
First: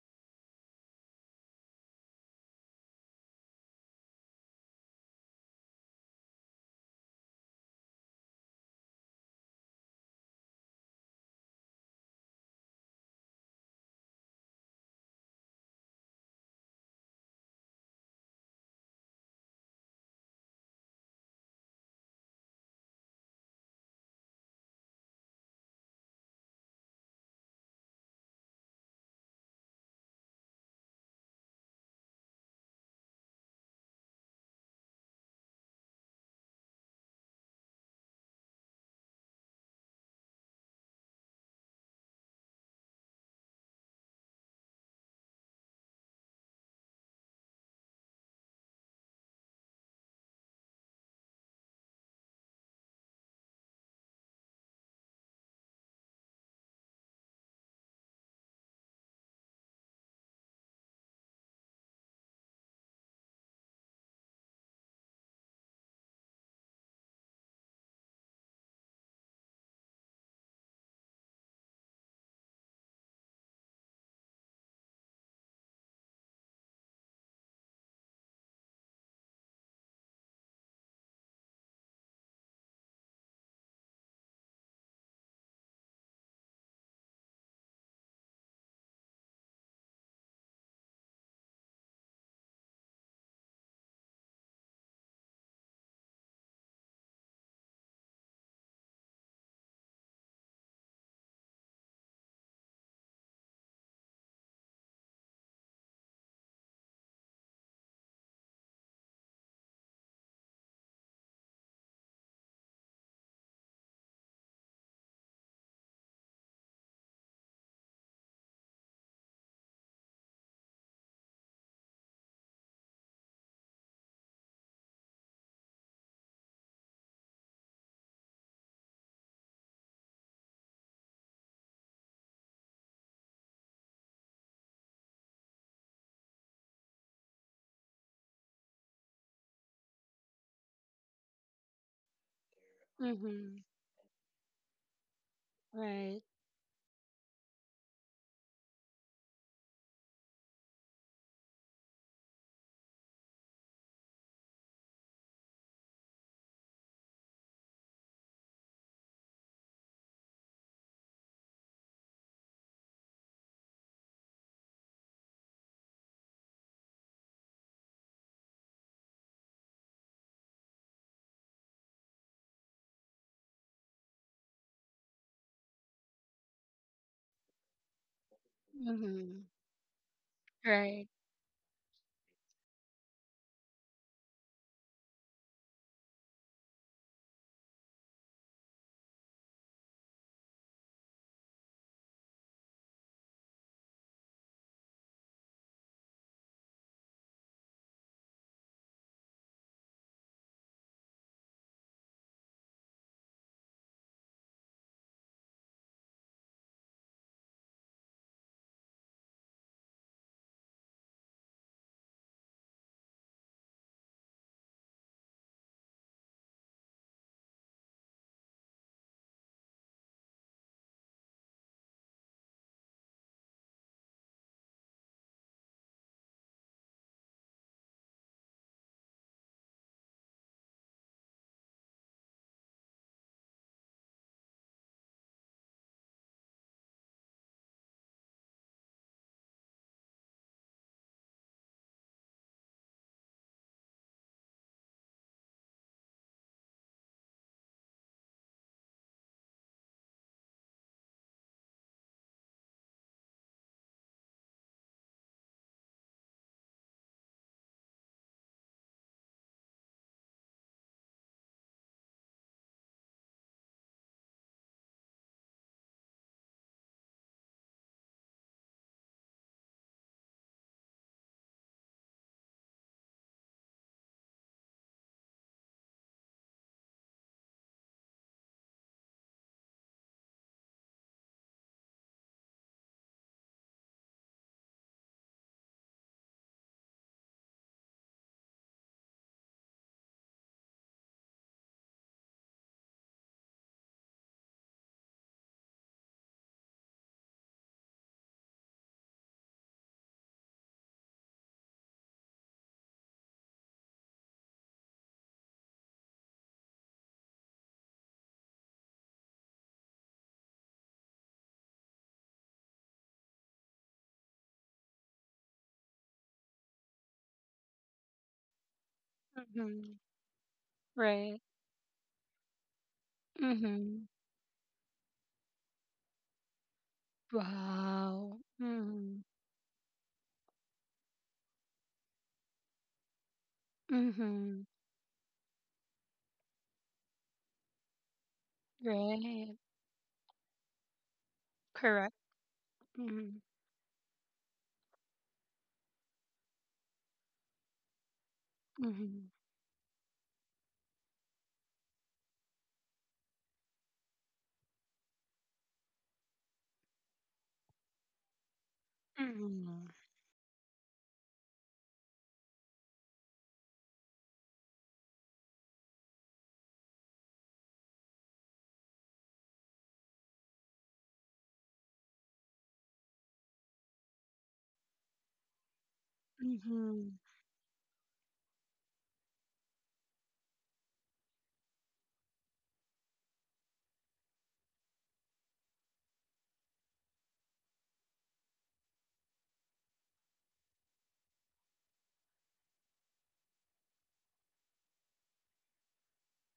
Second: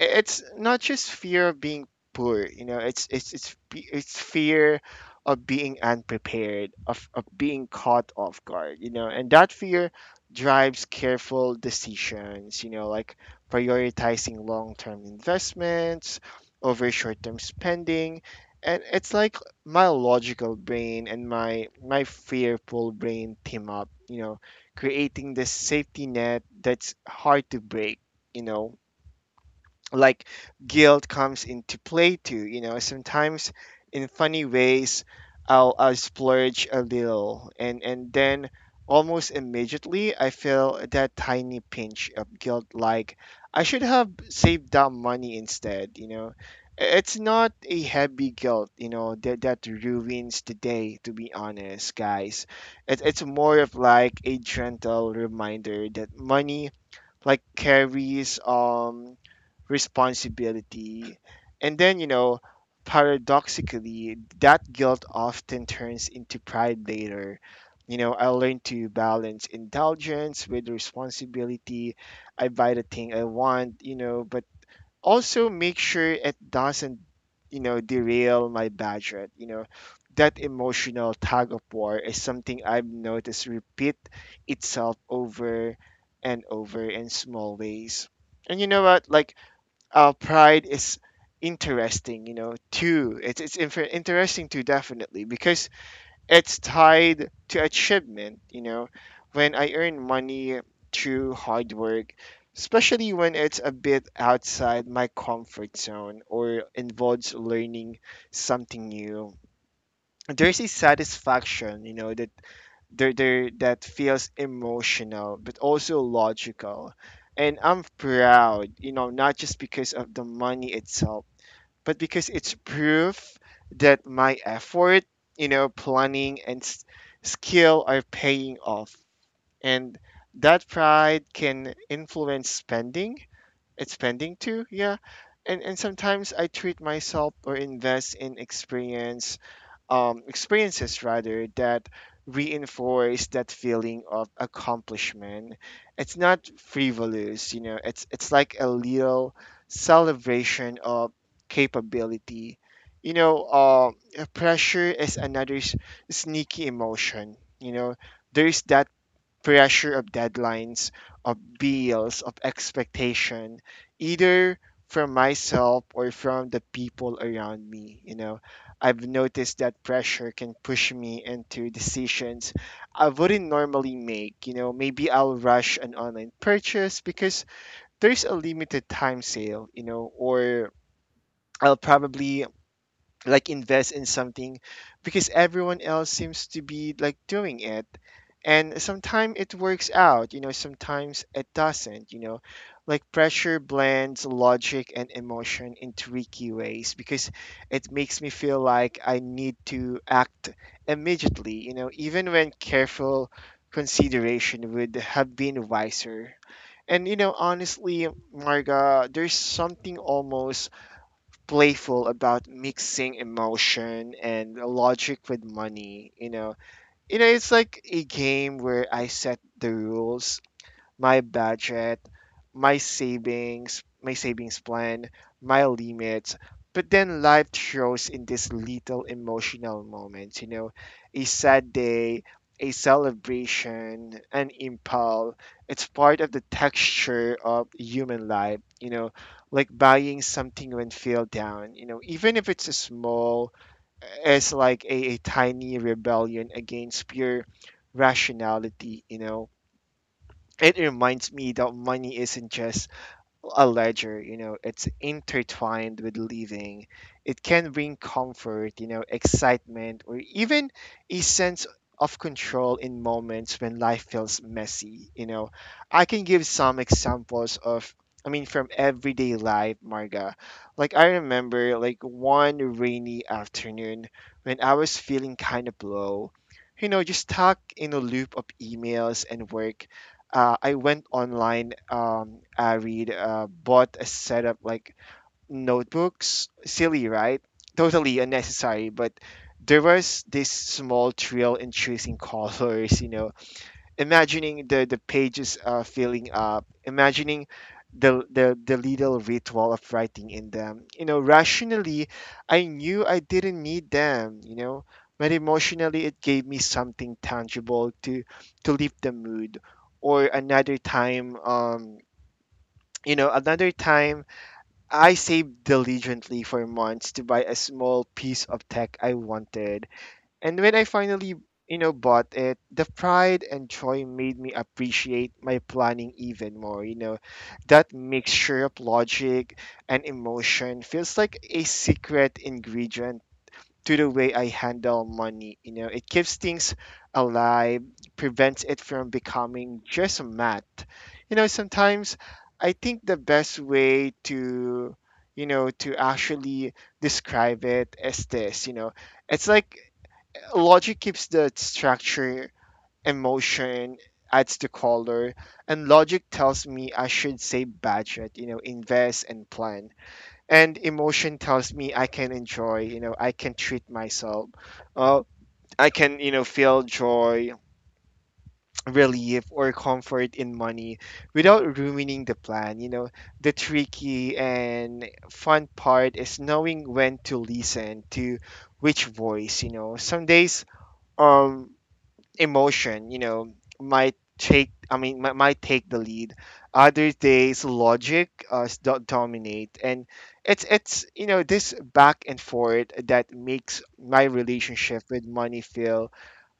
I- it's not just fear of being poor, you know, it's it's it's fe- it's fear of being unprepared, of of being caught off guard, you know. And that fear drives careful decisions, you know, like prioritizing long-term investments over short-term spending. And it's like my logical brain and my my fearful brain team up, you know, creating this safety net that's hard to break, you know. Like guilt comes into play too, you know, sometimes in funny ways. I'll i'll splurge a little, and and then almost immediately I feel that tiny pinch of guilt, like I should have saved that money instead, you know. I- it's not a heavy guilt, you know, that that ruins the day, to be honest, guys. It, it's more of like a gentle reminder that money like carries um responsibility. And then, you know, paradoxically, that guilt often turns into pride later. You know, I learned to balance indulgence with responsibility. I buy the thing I want, you know, but also make sure it doesn't, you know, derail my budget. You know, that emotional tug of war is something I've noticed repeat itself over and over in small ways. And you know what, like, uh, pride is interesting, you know, too. it's, it's infer- interesting too, definitely, because it's tied to achievement. You know, when I earn money through hard work, especially when it's a bit outside my comfort zone or involves learning something new, there's a satisfaction, you know, that there there that feels emotional but also logical. And I'm proud, you know, not just because of the money itself, but because it's proof that my effort, you know, planning and s- skill are paying off. And that pride can influence spending. It's spending too, yeah. And and sometimes I treat myself or invest in experience um, experiences rather, that reinforce that Mm-hmm. feeling of accomplishment. It's Right. not frivolous, you know. It's it's like a little celebration of capability. You know, uh, pressure is another s- sneaky emotion. You know, there's that pressure of deadlines, of bills, of expectation, either from myself or from the people around me. You know, I've noticed that pressure can push me into decisions I wouldn't normally make. You know, maybe I'll rush an online purchase because there's a limited time Mm-hmm. sale, you know, or Right. I'll probably like invest in something because everyone else seems to be like doing it. And sometimes it works out, you know, sometimes it doesn't, you know. Like pressure blends logic and emotion in tricky ways because it makes me feel like I need to act immediately, you know, even when careful consideration would have been wiser. And you know, honestly, Marga, there's something almost playful about mixing emotion and logic with money, you know. You know, it's like a game where I set the rules: my budget, my savings, my savings plan, my limits. But then life shows in these little emotional moments, you know, a sad day, a celebration, an impulse. It's part of the texture of human life, you know, like buying something when feel down, you know, even if it's a small, as like a, a tiny rebellion against pure rationality. You know, it reminds me that money isn't just a ledger, you know, it's intertwined with living. It can bring comfort, you know, excitement, or even a sense of control in moments when life feels messy, you know. I can give some examples of, I mean, from everyday life, Marga. Like, I remember, like, one rainy afternoon when I was feeling kind of low, you know, just stuck in a loop of emails and work. uh, I went online. Um, I read, uh, bought a set of like notebooks. Silly, right? Totally unnecessary, but there was this small thrill in choosing (laughs) colors. You know, imagining the the pages, uh, filling up, imagining the, the the little ritual of writing in them. You know, rationally, I knew I didn't need them. You know, but emotionally, it gave me something tangible to to lift the mood. Or another time, um, you know, another time I saved diligently for months to buy a small piece of tech I wanted, Mhm. and when I finally, Right. you know, bought it, the pride and joy Mhm. made me appreciate my planning even more. You know, that Wow. mixture of Mhm. logic and emotion feels like a secret ingredient to the way I Mhm. handle money. You know, it keeps things alive, prevents it from Right. becoming just math. You know, Correct. sometimes I think the Mhm. best way to, you know, to actually describe it is this, you know, Mhm. it's like logic keeps the structure, emotion adds the color. And logic tells me I should save, budget, you know, invest and Mhm. plan. And emotion tells me I can enjoy, you know, I can treat myself. Uh, I can, you know, feel joy, relief, or comfort in money without ruining the plan. You know, the tricky and fun part is knowing when Mhm. to listen to which voice, you know. Some days, um emotion, you know, might take. I mean, might, might take the lead. Other days, logic uh, s- do- dominate. And it's it's you know, this back and forth that makes my relationship with money feel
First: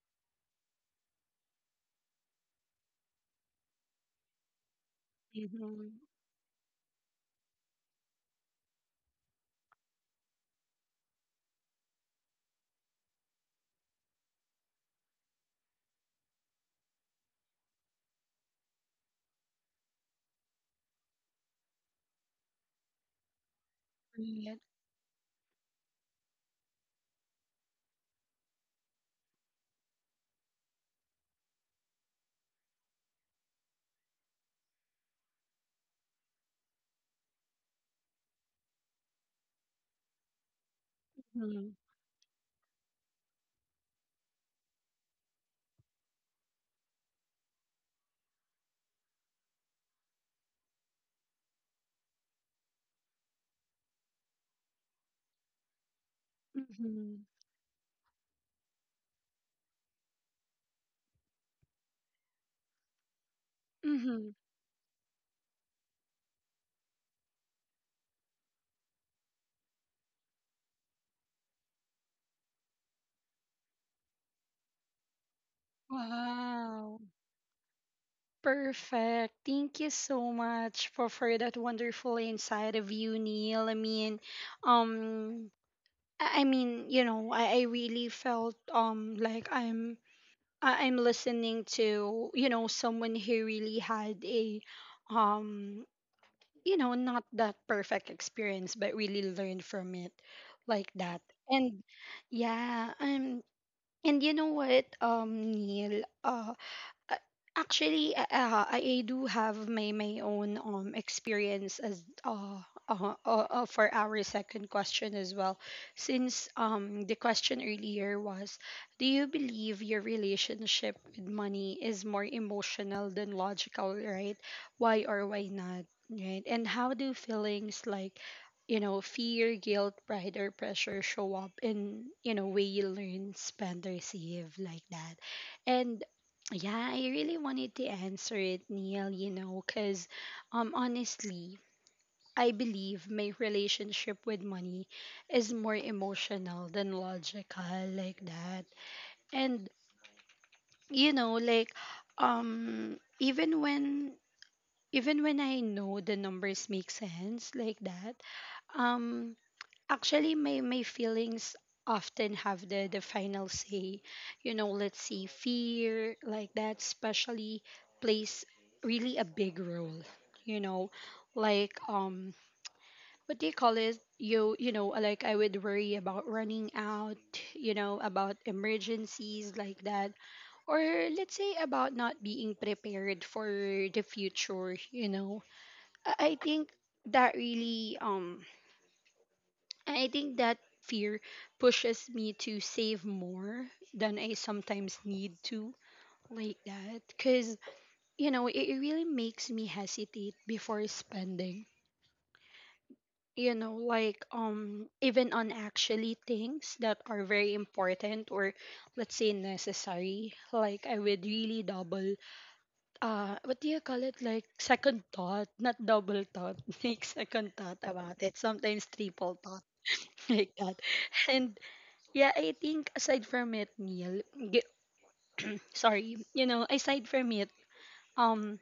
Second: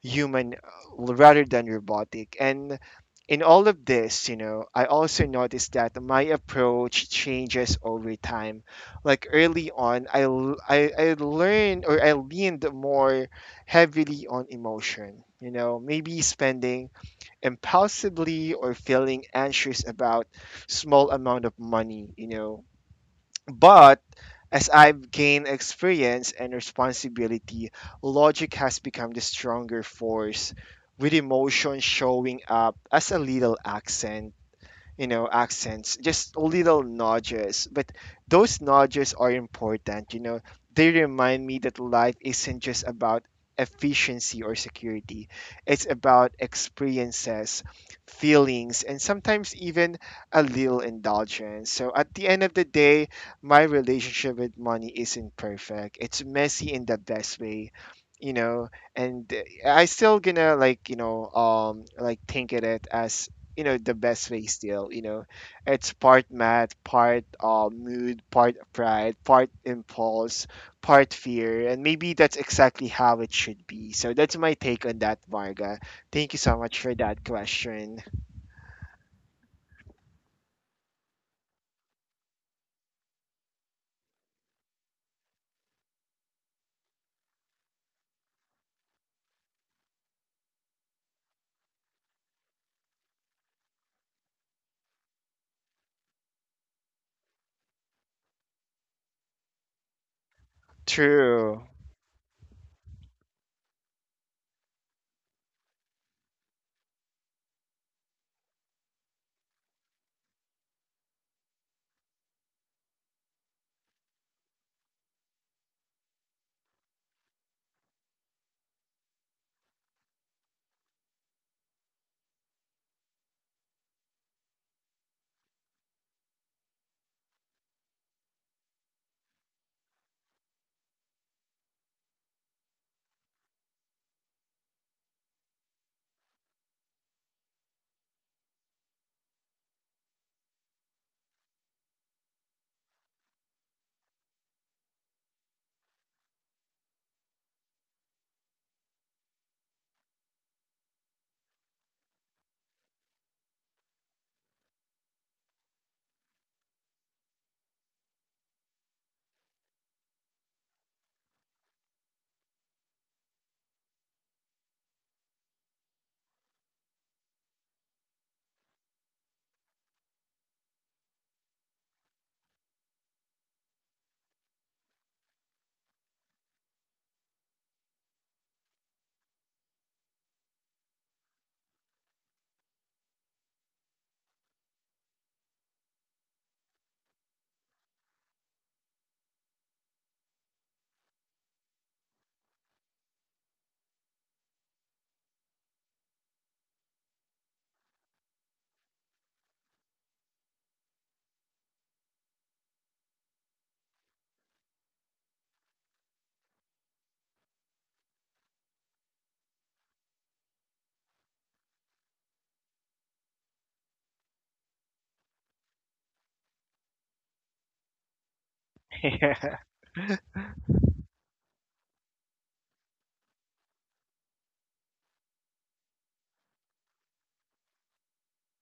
human, uh, rather than robotic. And in all of this, you know, I also noticed Mhm. that my approach changes over time. Like early on, I l- I, I learned, or I leaned more heavily on emotion. You know, maybe spending impulsively or feeling anxious about small amount of money, you know. But Right. as I've gained experience and responsibility, logic has become the stronger force, with emotion showing up as a little accent. You know, accents just little nudges. But those nudges are important, you know. They remind me Mhm. that life isn't just about efficiency or security, it's about experiences, feelings, and sometimes even a little indulgence. So at the end of the day, my relationship with money isn't perfect. It's messy, in the Mhm. best way, you know. And uh, I still gonna like you know um like think at it as, you know, the best Mhm. way still, you know. It's part math, part uh, mood, part pride, part impulse, part fear. And maybe that's exactly how it should be. So that's my take on that, varga. Thank you so much for Wow. that question. Perfect. Thank you so much for for that wonderful insight of you, Neil. I mean, um I I mean, you know, I, I really felt um like I'm I- I'm listening to, you know, someone who really had a um, you know, not that perfect experience but really learned from it, like that. True. And yeah, um and you know what, um Neil, uh uh, actually, uh, uh, I I do have my my own um experience as uh, uh, uh, uh, for our second question as well. Since um the question earlier was, do you believe your relationship with money is more emotional than logical, right? Why or why not, right? And how do feelings like, you know, fear, guilt, pride, or pressure show up in, you know, way you learn, spend, receive, like that? And yeah, I really wanted to answer it, Neil, you know, because um, honestly, I believe my relationship with money is more emotional than logical, like that. And you know like um even when even when I know the numbers make sense like that um actually my my feelings often have the the final say. You know, let's say fear like that, especially plays really a big role. You know, like um what do you call it you you know like I would worry about running out, you know, about emergencies like that, or let's say about not being prepared for the future. you know i I think that really, um I I think that fear pushes me to save more than I sometimes need to, like that. Cuz you know, it, it really makes me hesitate before spending. You know, like um even on actually things that are very important or let's say necessary. Like I would really double, uh what do you call it like second thought, not double thought, (laughs) like second thought about it, sometimes (laughs) triple Yeah. thought. (laughs) Like that. And yeah, I think aside from it, Neil, gu- (clears throat) sorry, you know, aside from it, um,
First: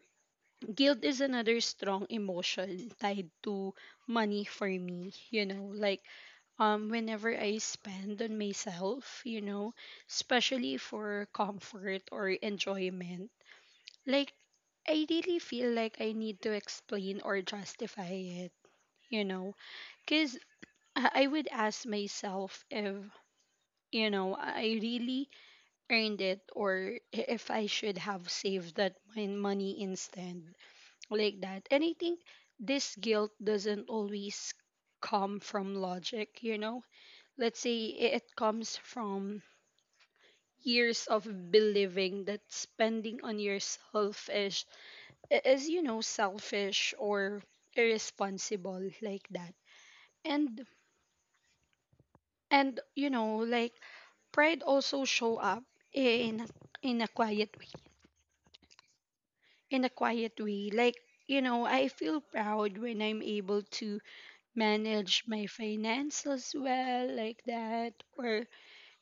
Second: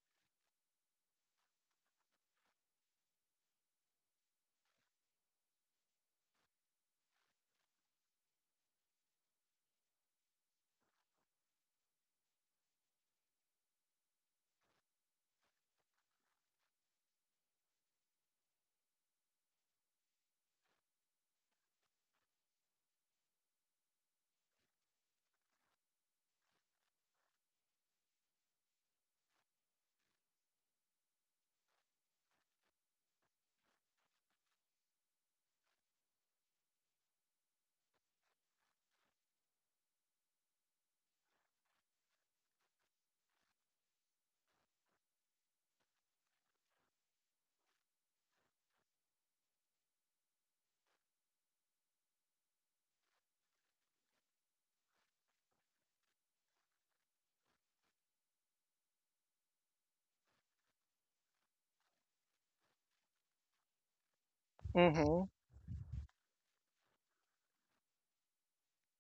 guilt is another strong emotion tied to money for me, you know. Like um whenever I spend on myself, you know, especially for comfort or enjoyment, like I really feel like I need to explain or justify it, you know, cuz I I would ask myself if, you know, I really earned it or i- if I should have saved that mon- money instead, like that. And I think this guilt doesn't always come from logic, you know? Let's say i- it comes from years of believing that spending on yourself is, i- is, you know, selfish or irresponsible, like that. And and you know like pride also show up in in a quiet way in a quiet way. Like, you know, I feel proud when I'm able to manage Mhm. my finances well, like that, or,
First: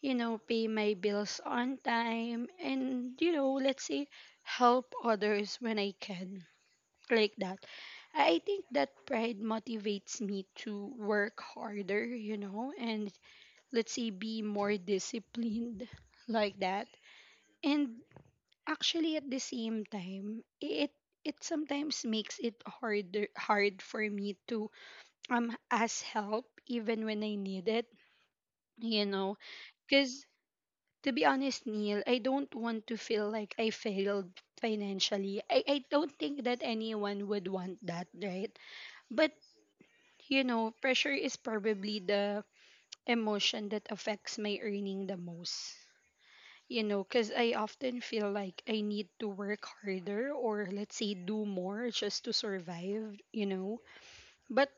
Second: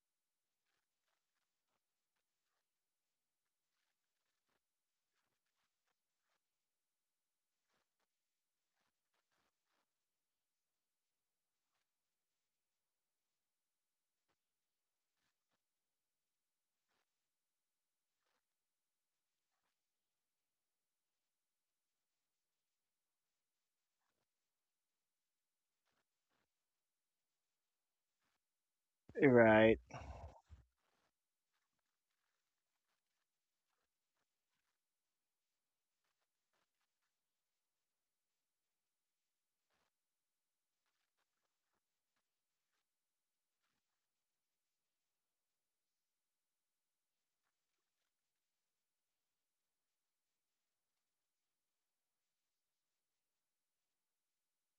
you know, pay my bills on time and, you know, let's say help others when I can, like that. I think that pride motivates me to work harder, you know, and let's say be more disciplined, like that. And actually, at the same time, it it sometimes makes it harder hard for me to um ask help even when I need it, you know, Right. because to be honest, Neil, I don't want to feel like I failed financially. I, I don't think that anyone would want that, right? But, you know, pressure is probably the emotion that affects my earning the most. You know, because I often feel like I need to work harder or let's say do more just to survive, you know. But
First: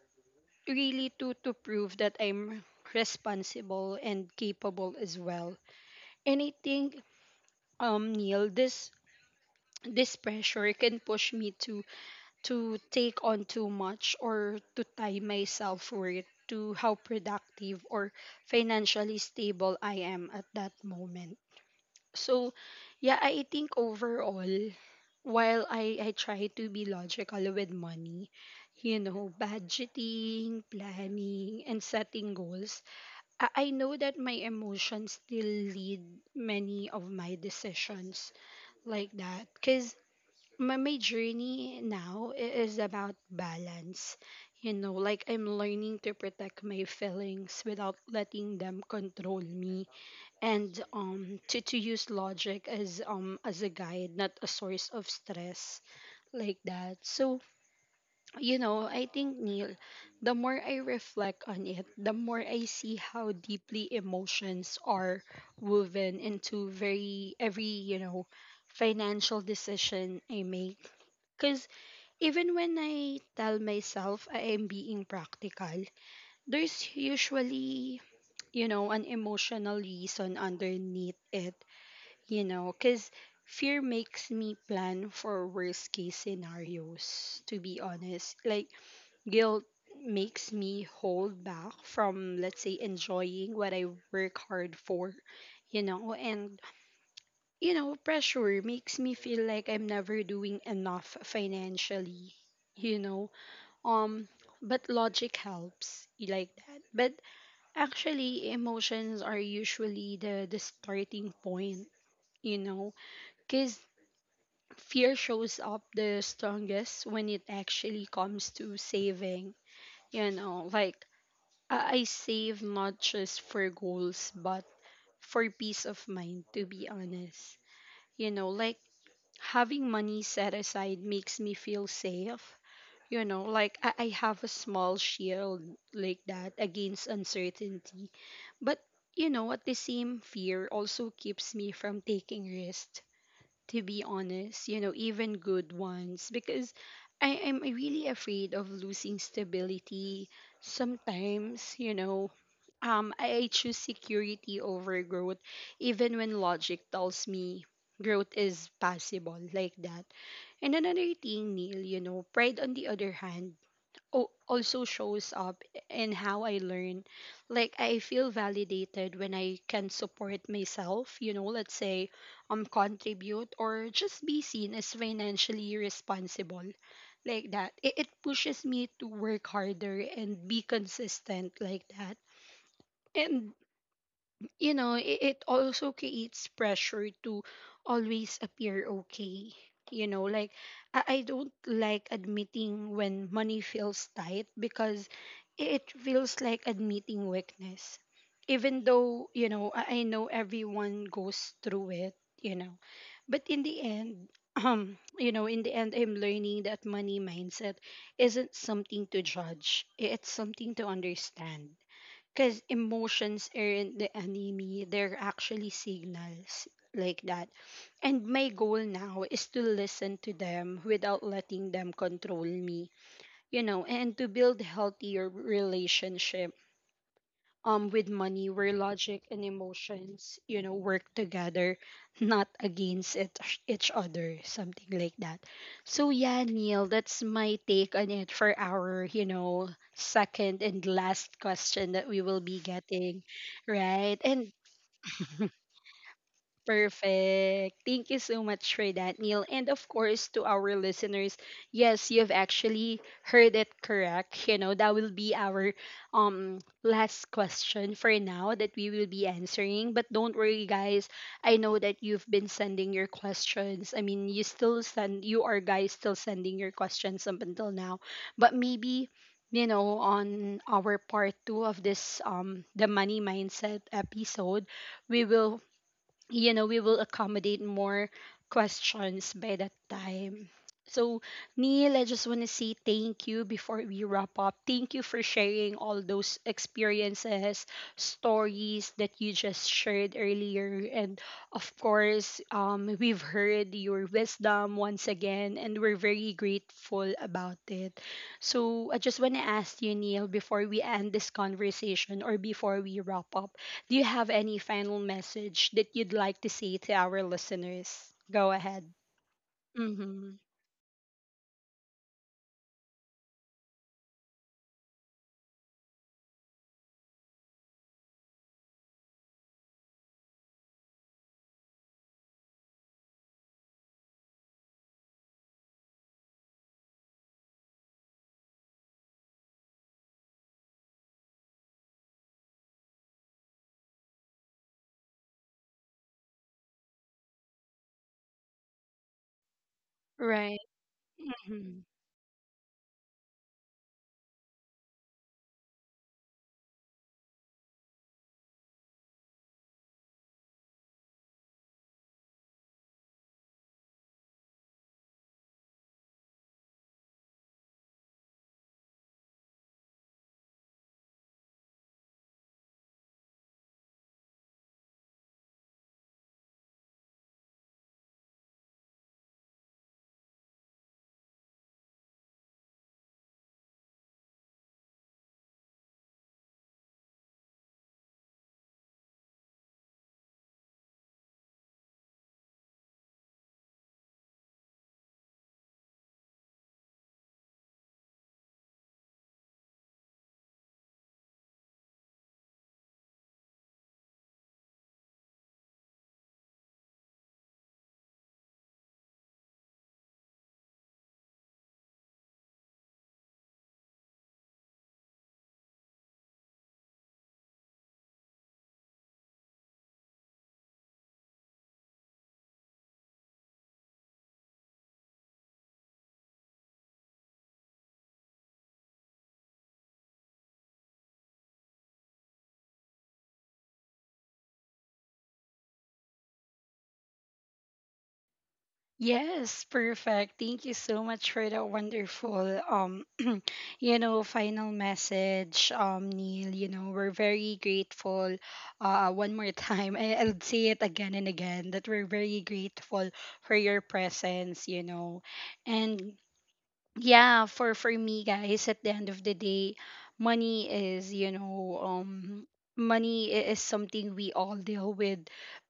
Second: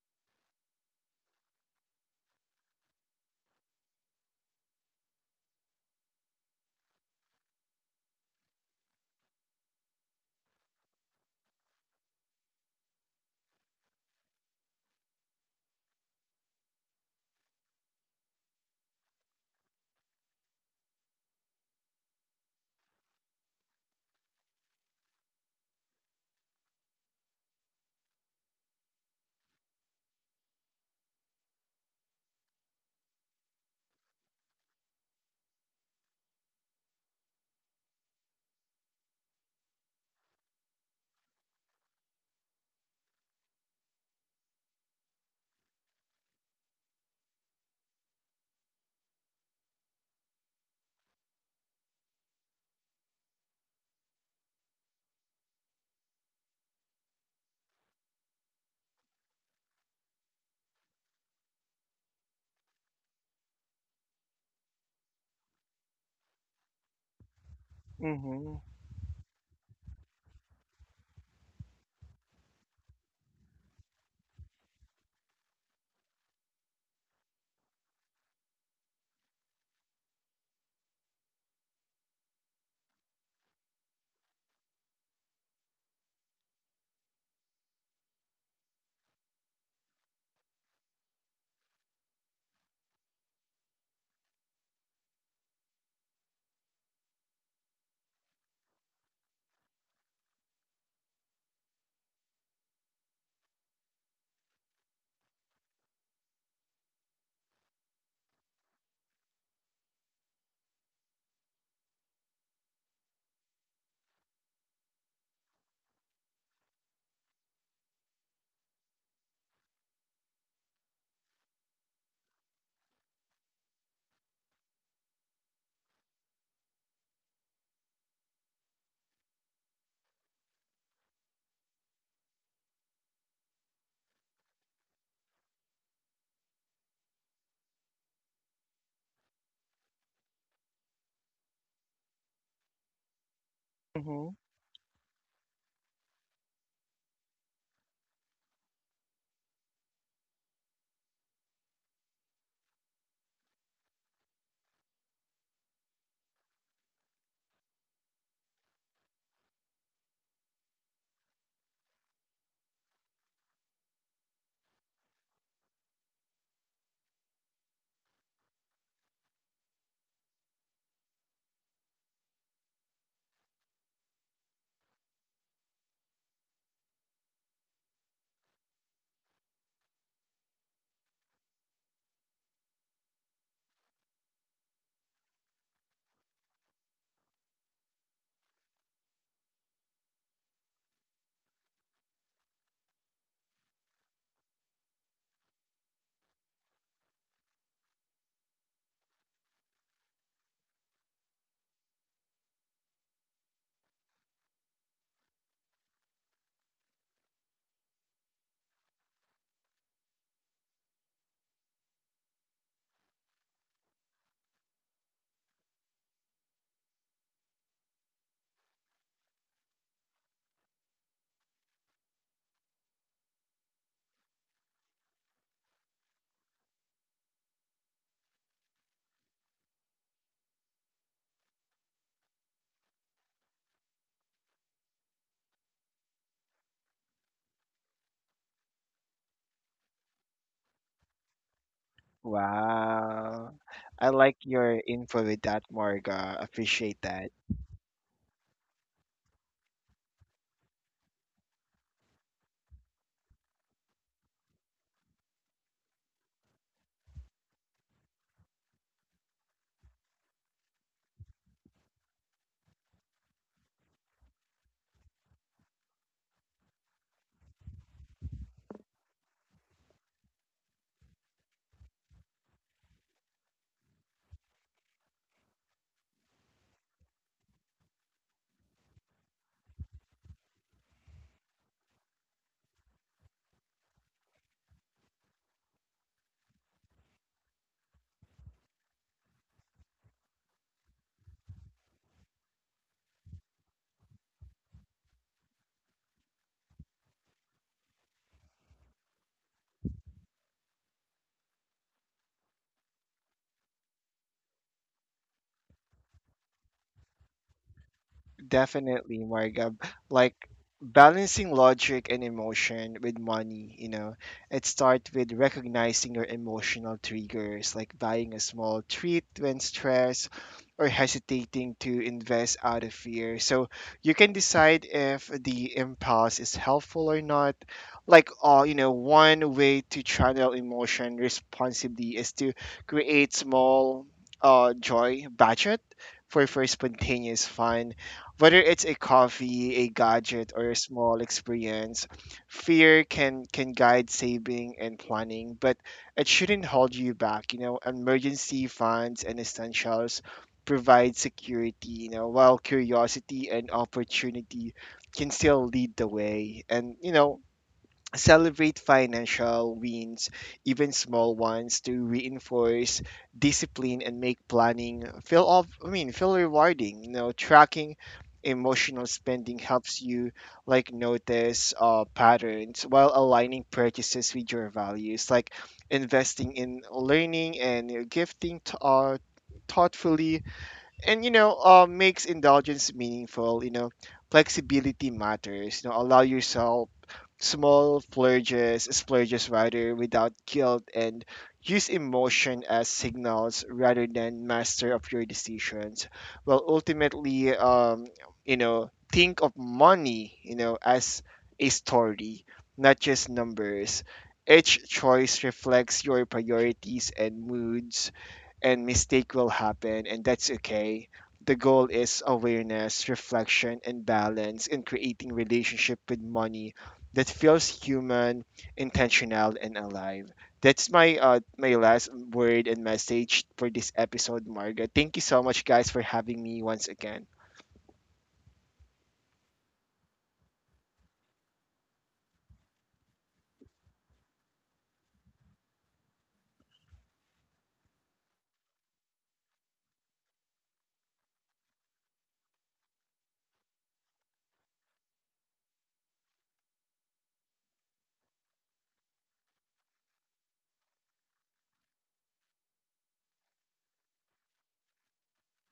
really to to prove that I'm responsible and capable as well. And I think, um Neil, this this pressure can push me to to take on too much or to tie my self worth to how productive or financially stable I am at that moment. So, yeah, I think overall, while I, I try to be logical with money, you know, budgeting, planning, and setting goals, I I know that my emotions still lead many of my decisions, like that. Because my, my journey now i- is about balance. You know, like I'm learning to protect my feelings without letting them control me, and um to, to use logic as um as a guide, not a source of stress, like that. So, you know, I think, Neil, the more I reflect on it, the more I see how deeply emotions are woven into very every, you know, Mhm. financial decision I make. Because even when I tell myself I am being practical, there's usually, you know, an emotional reason underneath it, you know, because fear makes me plan for worst case scenarios, to be honest. Like, guilt makes me hold back from, let's say, enjoying what I work hard for, you know, and, you know, pressure makes me feel like I'm never doing enough financially, you know. Um, but logic helps, you like that. But actually, emotions are usually the, the starting point, you know, because fear shows up the strongest when it actually comes to saving. You know, like I I save not just for goals, but for peace of mind, to be honest. You know, like having money set aside makes me feel safe. You know, like I, I have a small shield, like that, against uncertainty. But, you know, at the same fear also keeps me from taking risks, to be Mhm. honest, you know, even good ones, because I am really afraid of losing stability. Sometimes, you know, um, I I choose security over growth, even when logic tells me growth is possible, like that. And another thing, Neil, you know, pride on the other hand o- also shows up in how I learn. Like I feel validated when I can support myself, you know, let's say um contribute or just be seen as financially responsible. Like that. It, it pushes me to work harder and be consistent, like that. And you know, it, it also creates pressure to always appear okay. You know, like I, I don't like admitting when money feels tight because it it feels like admitting weakness. Even though, you know, I, I know everyone goes through it, you know. But in the end, (clears throat) um, you know, in the end, I'm learning that money mindset isn't something to judge, it's something to understand, because emotions aren't the enemy, they're actually signals, like that. And my goal now is to listen to them without letting them control me, you know, and to build healthier relationship um with money where logic and emotions, you know, work together, not against it, each other, something like that. So yeah, Neil, that's my take on it for our, you know, second and last question that we will be getting Wow. I right. like And your info with that, Marga, appreciate that. perfect. Thank you so much for that, Neil. And of course, to our listeners, yes, you've actually heard it correct. You know, that will be our um last question for now that we will be answering. But don't worry, guys. I know that you've been sending your questions. I mean, you still send you are guys still sending your questions up until now. But maybe, you know, on our part two of this um the money mindset episode, we will, you know, we will accommodate more questions by that time. So, Neil, I just want to say thank you before we wrap up. Thank you for sharing all those experiences, stories that you just shared earlier. And of course, um, we've heard your wisdom once again, and we're very grateful about it. So, I just want to ask you, Neil, before we end this conversation or before we wrap up, do you have any final message that you'd like to say to our listeners? Go ahead. Definitely, Marga. Mm-hmm. Like balancing logic and emotion with money, you know, it starts with recognizing your emotional triggers, like buying a small treat when stressed or hesitating to invest out of fear, so you can decide if the impulse is helpful or not. Like, uh, you know, one way to channel emotion responsibly is to create small, uh, joy budget for, for spontaneous fun, whether it's a coffee, a gadget, Right. or a small Mm-hmm. experience. Fear can can guide saving and planning, but it shouldn't hold you back. You know, emergency funds and essentials provide security, you know, while curiosity and opportunity can still lead the way. And you know, celebrate financial wins, even small ones, to reinforce discipline and make planning feel off. I mean feel rewarding. You know, tracking emotional spending helps you like notice uh, patterns, while aligning purchases with your values, like investing in learning and gifting t- uh, thoughtfully, and you know, uh, makes indulgence meaningful, you know. Flexibility matters, you know. Allow yourself small splurges splurges rather, without guilt, and use emotion as signals rather than master of your decisions. Well, ultimately, um, you know, think of money, you know, as a story, not just numbers. Each choice reflects your priorities and moods, and mistake will happen, and that's okay. The goal is awareness, reflection, and balance in creating relationship with money that feels human, intentional, and alive. That's my uh my last word and message for this episode, Marga. Thank you so much, guys, for having me once again. Yes, perfect. Thank you so much for that wonderful um (clears throat) you know final message, um Neil, you know, we're very grateful uh one more time. I, I'll say it again and again that we're very grateful for your presence, you know. And yeah, for for me guys, at the end of the day, money is, you know, um money i- is something we all deal with,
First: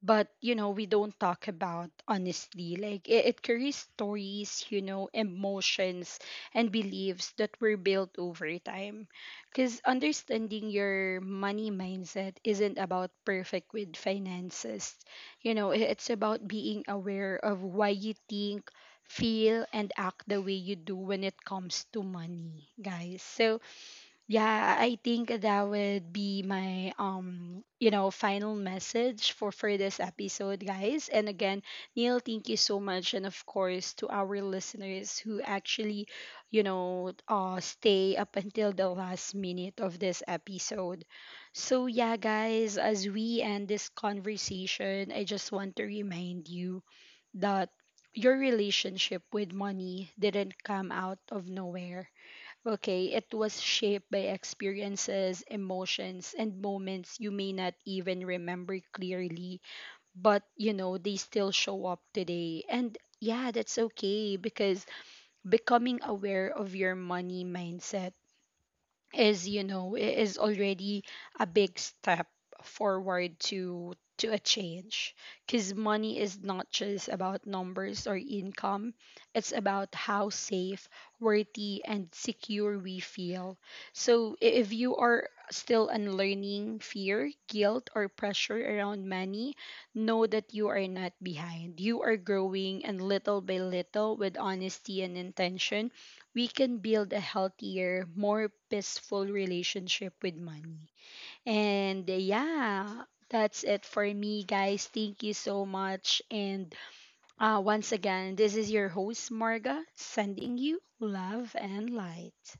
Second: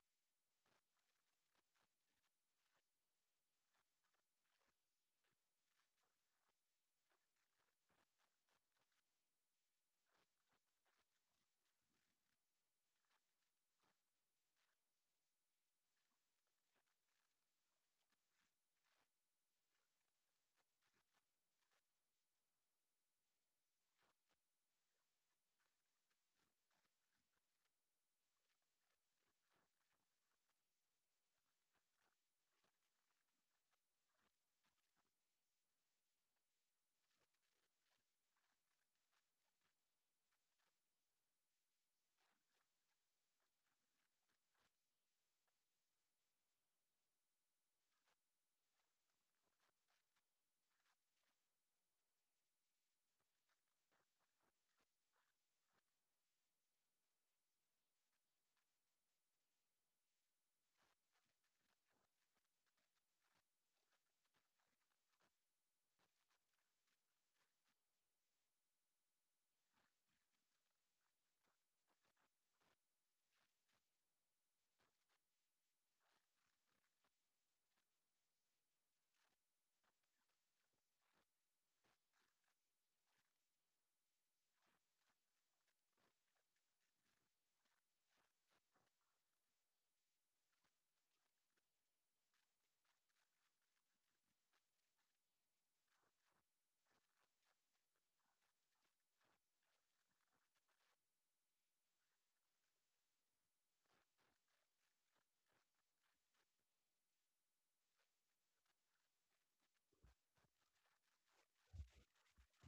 but you know, we don't talk about honestly. Like it, it carries stories, you know, emotions and beliefs that were built over time. Because understanding your money mindset isn't about perfect with finances. You know, i- it's about being aware of why you think, feel and act the way you do when it comes to money, guys. So, yeah, I think that would be my, um, you know, final message for for this episode, guys. And again, Neil, thank you so much, and of course to our listeners who actually, you know, uh, stay up until the last minute of this episode. So yeah, guys, as we end this conversation, I just want to remind you that your relationship with money didn't come out of nowhere. Okay, it was shaped by experiences, emotions, and moments you may not even remember clearly, but you know, they still show up today. And yeah, that's okay, because becoming aware of your money mindset is, you know, i- is already a big step forward to to a change, because money is not just about numbers or income, it's about how safe, worthy and secure we feel. So i- if you are still unlearning fear, guilt or pressure around money, know that you are not behind, you are growing, and little by little, with honesty and intention, we can build a healthier, more peaceful relationship with money. And yeah, that's it for me, guys. Thank you so much. And uh, once again, this is your host, Marga, sending you love and light.